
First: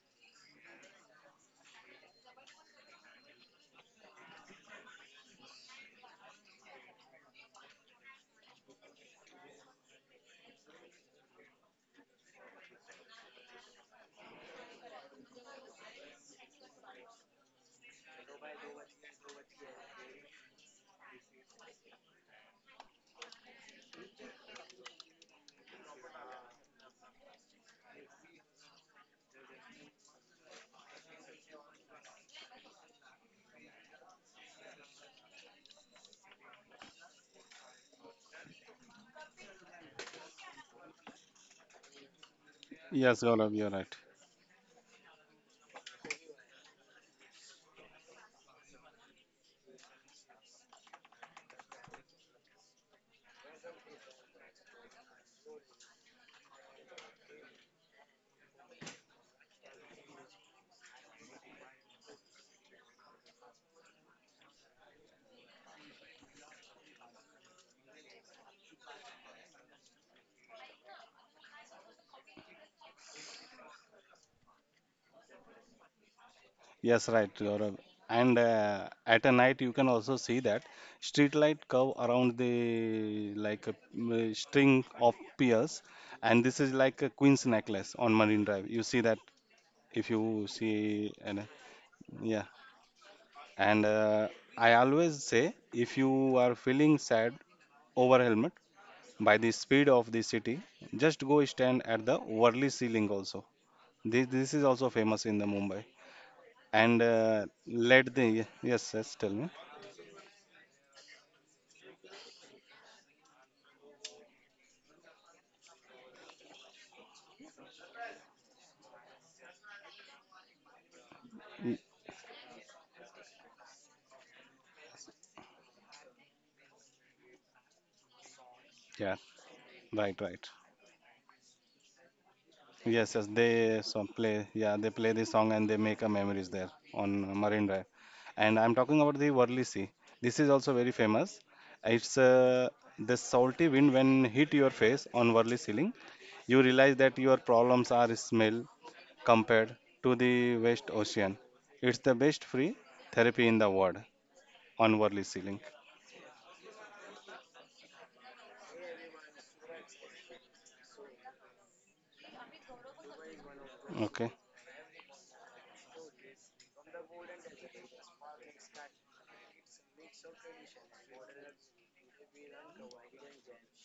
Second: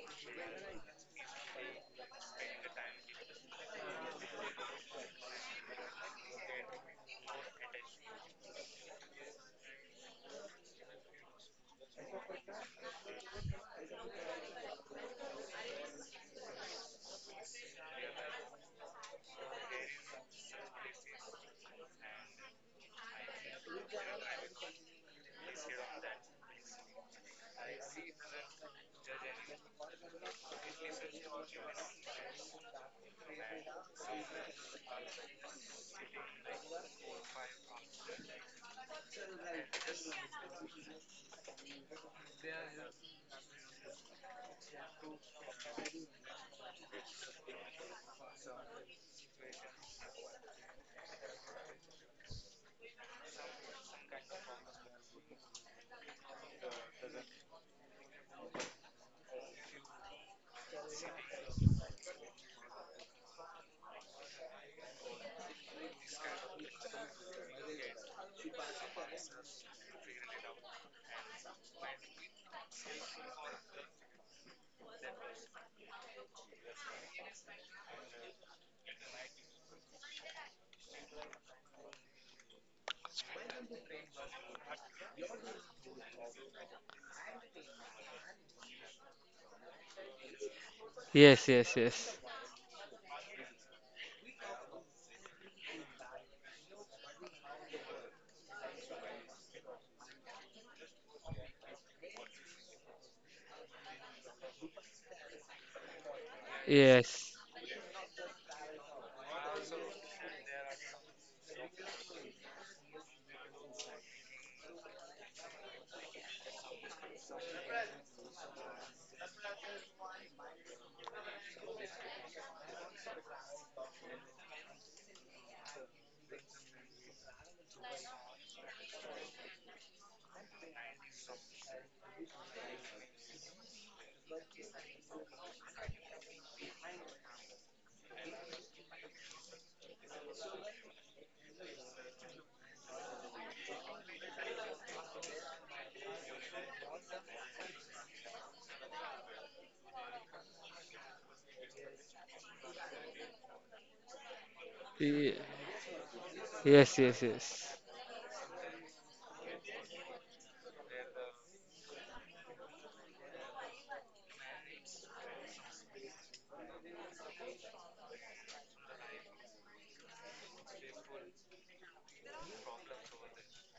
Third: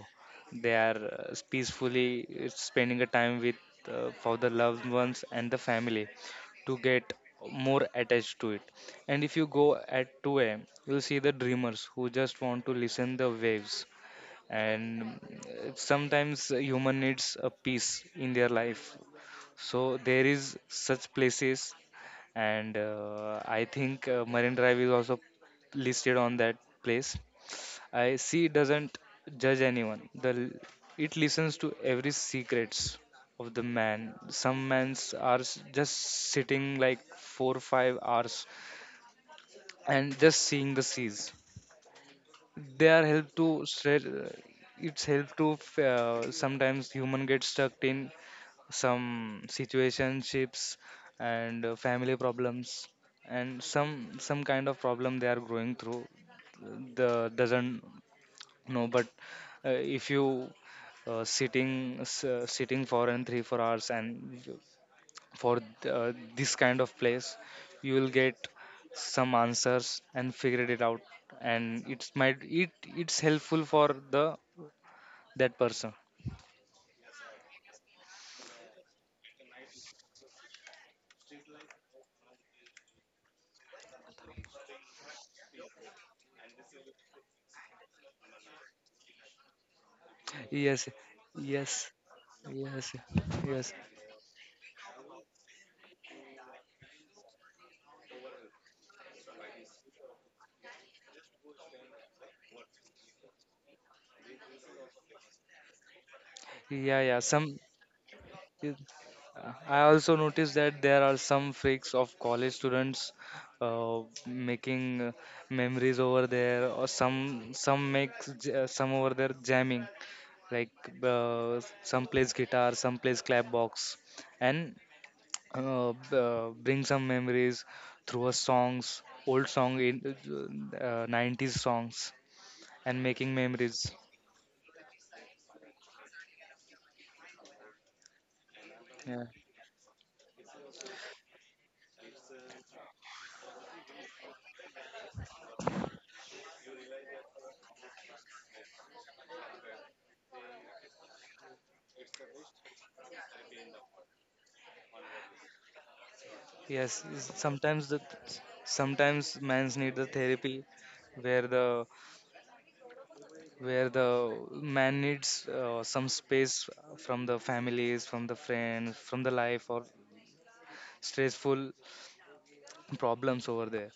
S3: They are uh, peacefully uh, spending a time with uh, for the loved ones and the family to get more attached to it. And if you go at two a m a.m, you'll see the dreamers who just want to listen the waves, and uh, sometimes uh, human needs a peace in their life, so there is such places. And uh, i think uh, Marine Drive is also listed on that place. I see it doesn't judge anyone, the l- it listens to every secrets of the man. Some mans are s- just sitting like four or five hours and just seeing the seas. They are help
S2: Yes,
S3: to
S2: Gaurav, you're
S3: straight.
S2: right.
S3: It's help to, uh, sometimes human get stuck in some situationships and uh, family problems, and some some kind of problem they are going through, the doesn't know. But uh, if you uh, sitting s- uh, sitting for and three four hours and for th- uh, this kind of place, you will get some answers and figured it out. And it's might it it's helpful for the that person.
S2: Yes, right, Gaurav. And uh, at a night, you can also see that street light curve around the like a, mm, string of piers, and this is like a queen's necklace on Marine Drive. You see that if you
S3: Yes,
S2: see and
S1: yes,
S3: yes,
S1: yes, yes,
S2: yeah
S3: yes, yes,
S2: and uh, I always say if you are feeling sad over helmet by the speed of the city, just go stand at the Worli ceiling also, this, this is also famous in the Mumbai. And
S3: yeah, yeah,
S1: yes,
S2: uh,
S3: some
S2: let the yes
S3: it-
S2: yes tell me.
S3: I also noticed that there are some freaks of college students, uh, making uh, memories over there, or some some makes j- uh, some over there jamming, like, uh,
S2: Y-
S3: some plays guitar, some plays clapbox, and uh, b- uh, bring some memories through a songs,
S2: yeah,
S3: old song in uh,
S2: right, right.
S3: uh, nineties songs, and
S2: Yes, yes,
S3: making
S2: they
S3: memories.
S2: some play. Yeah, they play the song and they make a memories there on Marine Drive. And I'm talking about
S3: Yeah.
S2: the Worli Sea. This is also very famous. It's uh, the salty wind when hit your face on Worli ceiling. You realize that your problems are small compared to the West Ocean. It's the best free therapy in the world on Worli
S1: ye-
S2: ceiling.
S3: Yes,
S1: yes,
S3: is-
S1: yes,
S3: sometimes
S1: yes,
S3: the sometimes man's need the therapy where the where the
S2: Okay.
S3: man needs uh, some space from the families, from the friends, from the life, or stressful problems over there.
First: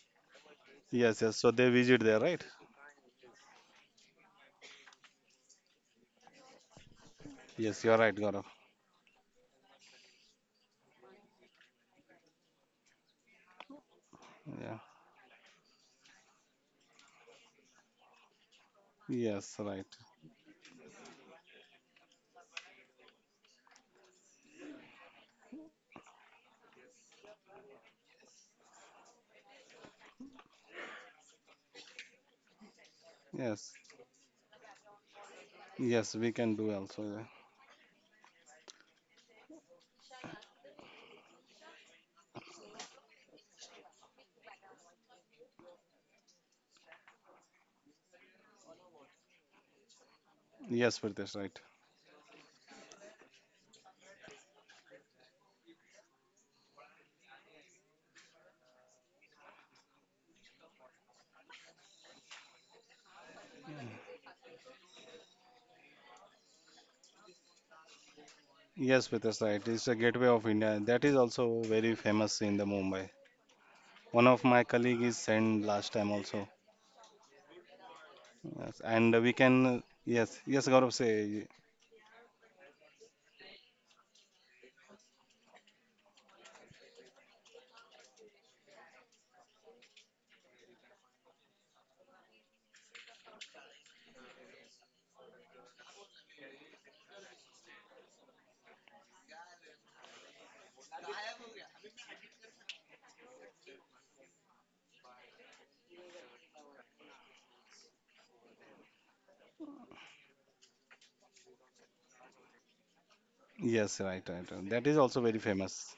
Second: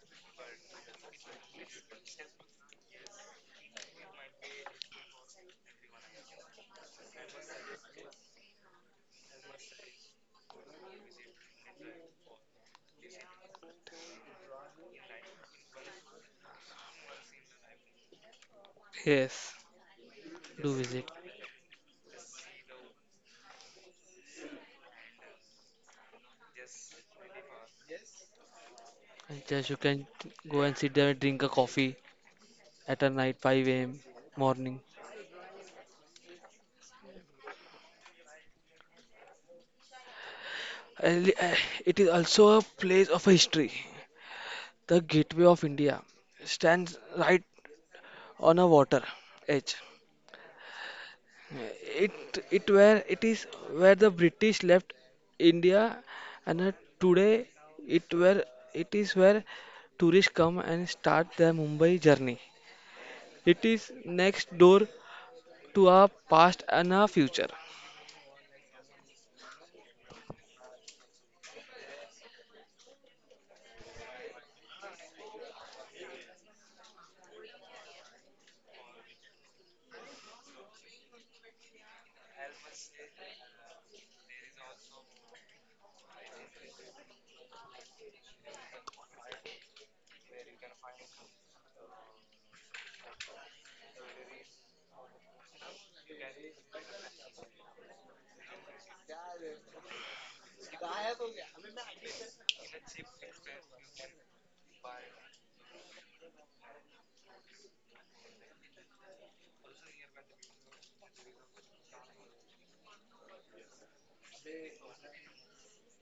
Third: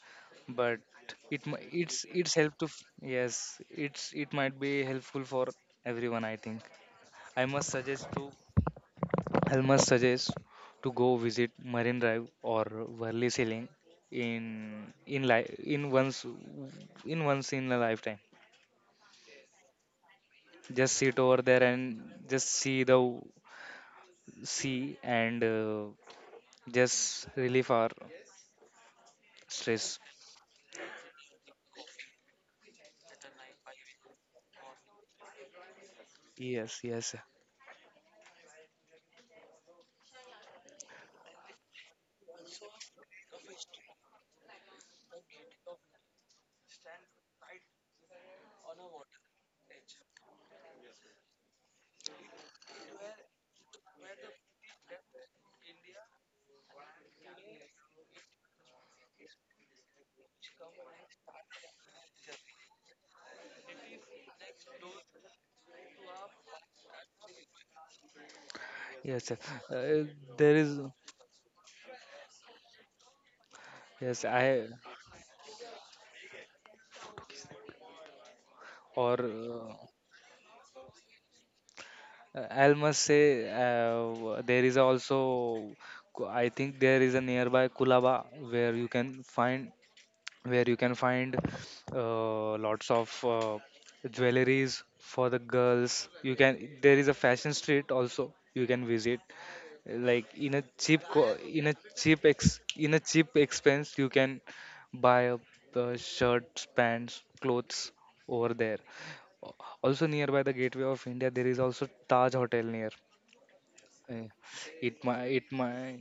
S3: But
S2: Yes, yes.
S3: it
S2: So
S3: mi-
S2: they visit
S3: it's
S2: there,
S3: it's
S2: right?
S3: help to f- yes, it's it might be helpful for everyone, I think. I must
S2: Yes, you're right,
S3: suggest to,
S2: Gaurav.
S3: I must suggest to go visit Marine Drive or Worli Ceiling in
S2: Yeah.
S3: in life in once, in once in a lifetime.
S1: yes.
S2: Yes, right.
S1: Do
S3: Just
S1: visit.
S3: sit over there and just see the sea, and uh, just relieve our
S1: And just you
S3: stress.
S1: can go and sit there and drink a coffee at a night,
S2: Yes.
S1: five a m morning.
S2: Yes, we can do
S3: Yes,
S2: also.
S3: yes,
S2: Yeah.
S1: And li- eh, It is also a place of history. The Gateway of India stands right on a water edge.
S2: Yes, Pritesh, right.
S1: It it where it is where the British left India, and uh, today it where it is where tourists come and start their Mumbai journey. It is next door to our past and our future.
S2: Yes,
S3: yes,
S2: Pritesh,
S3: sir.
S2: right. It's a
S3: Uh,
S2: gateway of
S3: there
S2: India.
S3: is
S2: That is also very famous in the Mumbai.
S3: yes
S2: One of my
S3: I
S2: colleague is sent last time also. Yes, and
S3: or
S2: we can yes, yes, Gaurav say
S3: uh, I must say, uh, there is also, I think there is a nearby Kulaba where you can find, where you can find, uh, lots of uh, jewelries for the girls. You can, there is a fashion street also you can visit, like in a cheap co- in a cheap ex in a cheap expense you can buy up the shirts, pants, clothes over there. Also nearby the Gateway of India, there is also Taj Hotel near.
S2: yes,
S3: Eh,
S2: right, right. Right. That
S3: It
S2: is
S3: my
S2: also very
S3: it my
S2: famous.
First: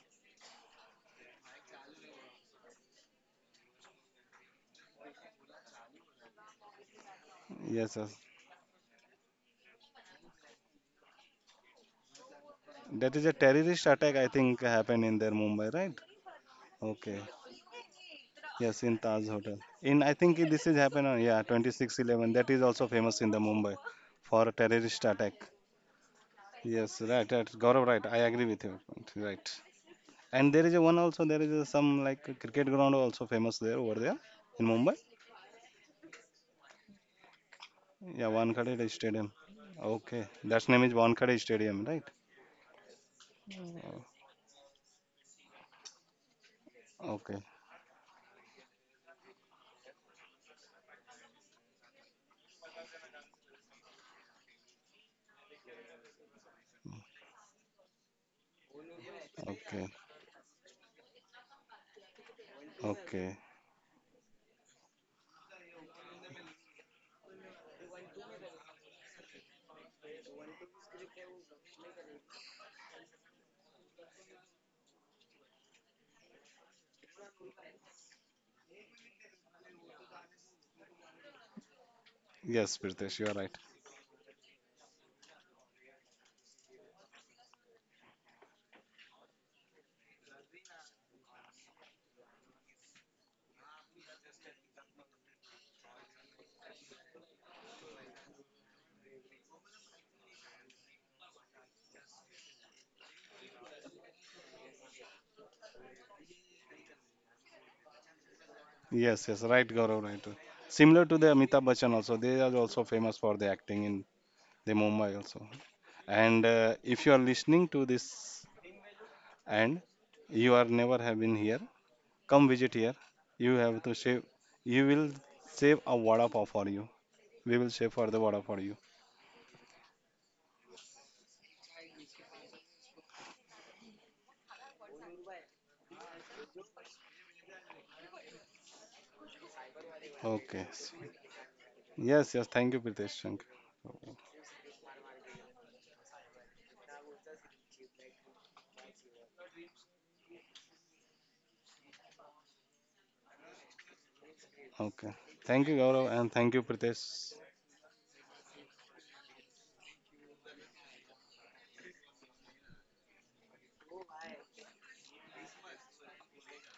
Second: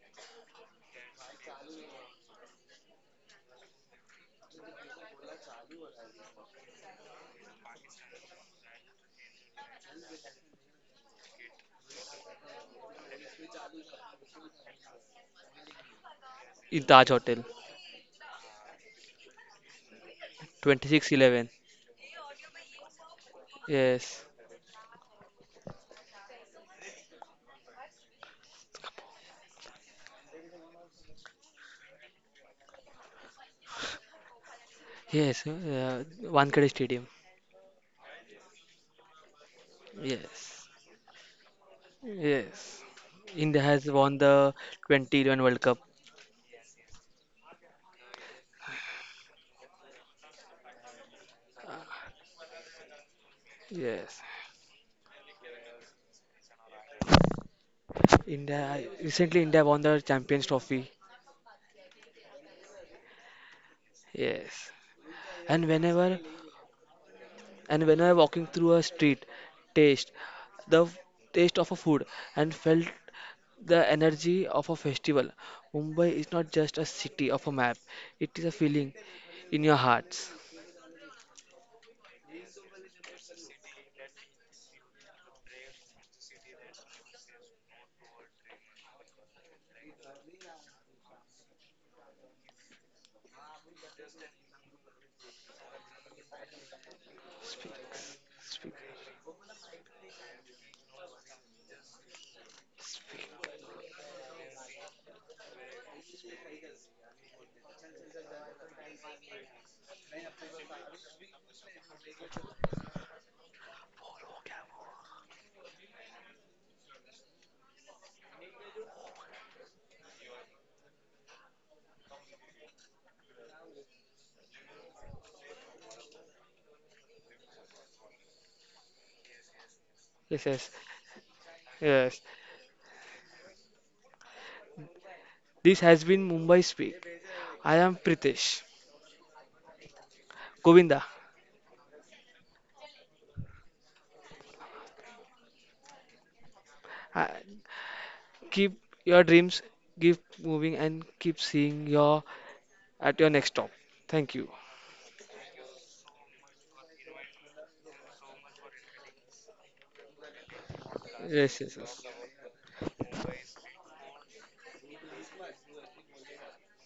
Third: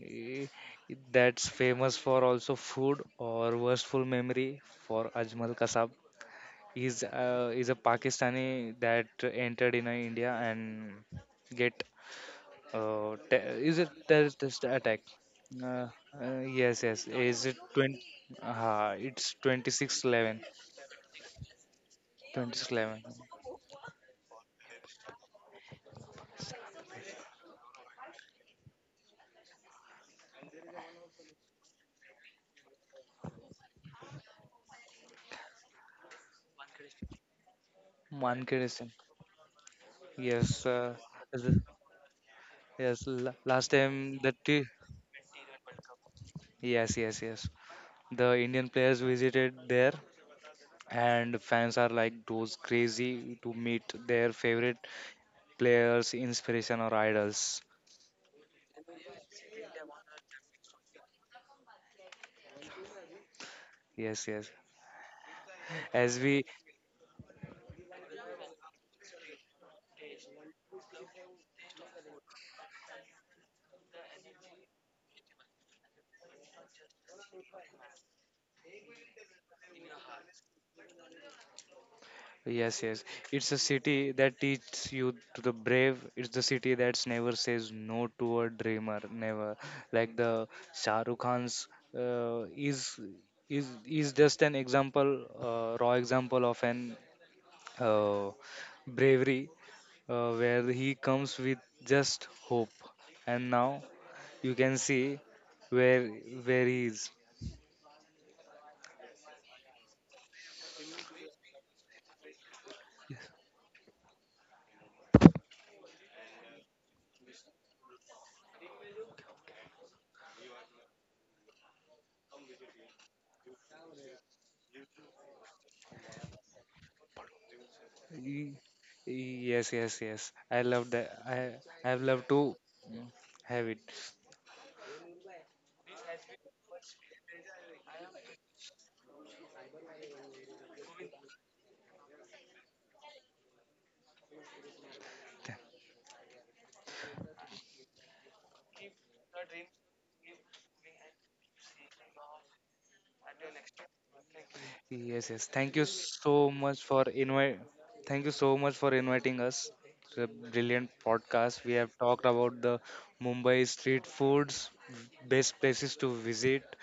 S3: that's famous for also food or worstful memory for Ajmal Kasab. He's uh, is a
S2: Yes, yes.
S3: Pakistani that entered in uh, India and get
S2: That
S3: uh,
S2: is a
S3: te-
S2: terrorist
S3: is it
S2: attack I think
S3: terrorist
S2: happened
S3: attack?
S2: in their Mumbai,
S3: Uh,
S2: right?
S3: uh,
S1: In
S3: yes,
S1: Taj
S3: yes.
S2: Okay.
S1: Hotel.
S3: Is it twenty?
S2: Yes, in
S3: Uh,
S2: Taj
S3: it's
S2: Hotel.
S3: twenty
S2: In
S3: six
S2: I think
S3: eleven.
S2: this is happened on yeah,
S1: twenty six eleven.
S2: twenty-six eleven. That is
S3: Twenty six
S2: also
S3: eleven.
S2: famous in the Mumbai
S1: Yes,
S2: for a terrorist attack. Yes, right, right. Gaurav, right. I agree with you. Right. And there is a one also, there is a some like a cricket ground also famous there over there in Mumbai.
S1: yes. uh, Wankhede Stadium.
S2: Yeah,
S3: Mankesh.
S2: Wankhede Stadium. Okay,
S1: Yes,
S3: Yes.
S2: that's name is
S3: Uh,
S2: Wankhede Stadium, right?
S1: yes.
S3: yes, la-
S1: India
S3: last
S1: has
S2: Oh,
S1: won
S3: time
S1: the
S3: the t-
S1: twenty eleven World Cup.
S3: yes, yes,
S2: okay,
S3: yes. The Indian players visited there, and fans are like those crazy to meet
S1: Yes.
S3: their favorite players, inspiration or idols.
S1: India recently india won
S2: okay,
S1: the Champions Trophy.
S2: okay.
S3: Yes, yes.
S1: Yes, and whenever
S3: As we,
S1: and whenever walking through a street, taste the f- taste of a food and felt the energy of a festival. Mumbai is not just a city of a map; it is a feeling in your hearts.
S2: Yes,
S3: yes,
S2: Pritesh,
S3: yes.
S2: you are right.
S3: It's a city that teaches you to the brave. It's the city that never says no to a dreamer. Never. Like the Shah Rukh Khan's uh, is is is just an example, uh, raw example of an
S1: Speaks,
S3: uh,
S1: speak,
S3: bravery, uh, where he comes with just hope,
S1: speak.
S3: and now you can see where where he is.
S2: Yes, yes, right, Gaurav, right. Similar to the Amitabh Bachchan also, they are also famous for the acting in the Mumbai also. And uh, if you are listening to this and you are never have been here, come visit here. You have to save, you will save a vada pav for you. We will share for the water
S3: He-
S2: for you.
S3: he- yes, yes, yes,
S1: Yes,
S3: I
S1: yes,
S3: love that. i I
S1: yes.
S3: love to, mm, have it.
S1: This has been Mumbai Speak. I am Pritesh,
S2: Okay.
S1: Govinda.
S2: Yes, yes. Thank you, Pritesh. Thank
S3: Th-
S1: I, keep your dreams, keep moving, and keep seeing your at your next stop. Thank you.
S2: you. Okay.
S3: yes, yes,
S2: Thank
S3: thank
S2: you,
S3: you
S2: Gaurav,
S3: so
S2: and thank you,
S3: much for
S2: Pritesh.
S3: invite, thank you so much for inviting us to the brilliant
S1: Yes,
S3: podcast.
S1: yes,
S3: We have
S1: yes.
S3: talked about the Mumbai street foods, best places to visit.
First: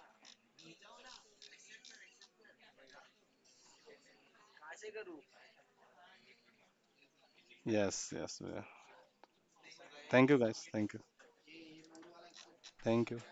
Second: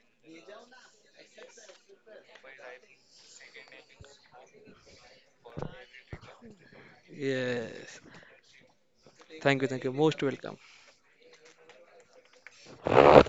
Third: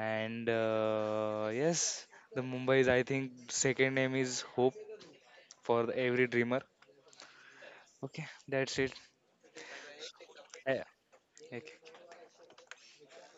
S3: And uh, yes, the Mumbai's, I think, second name is Hope for the every dreamer.
S1: Yes.
S2: Yes,
S3: Okay,
S2: yes. Yeah.
S3: that's it.
S1: Thank you, thank you. Most
S2: Thank you,
S1: welcome.
S2: guys.
S3: Yeah.
S2: Thank you.
S3: Okay.
S2: Thank you.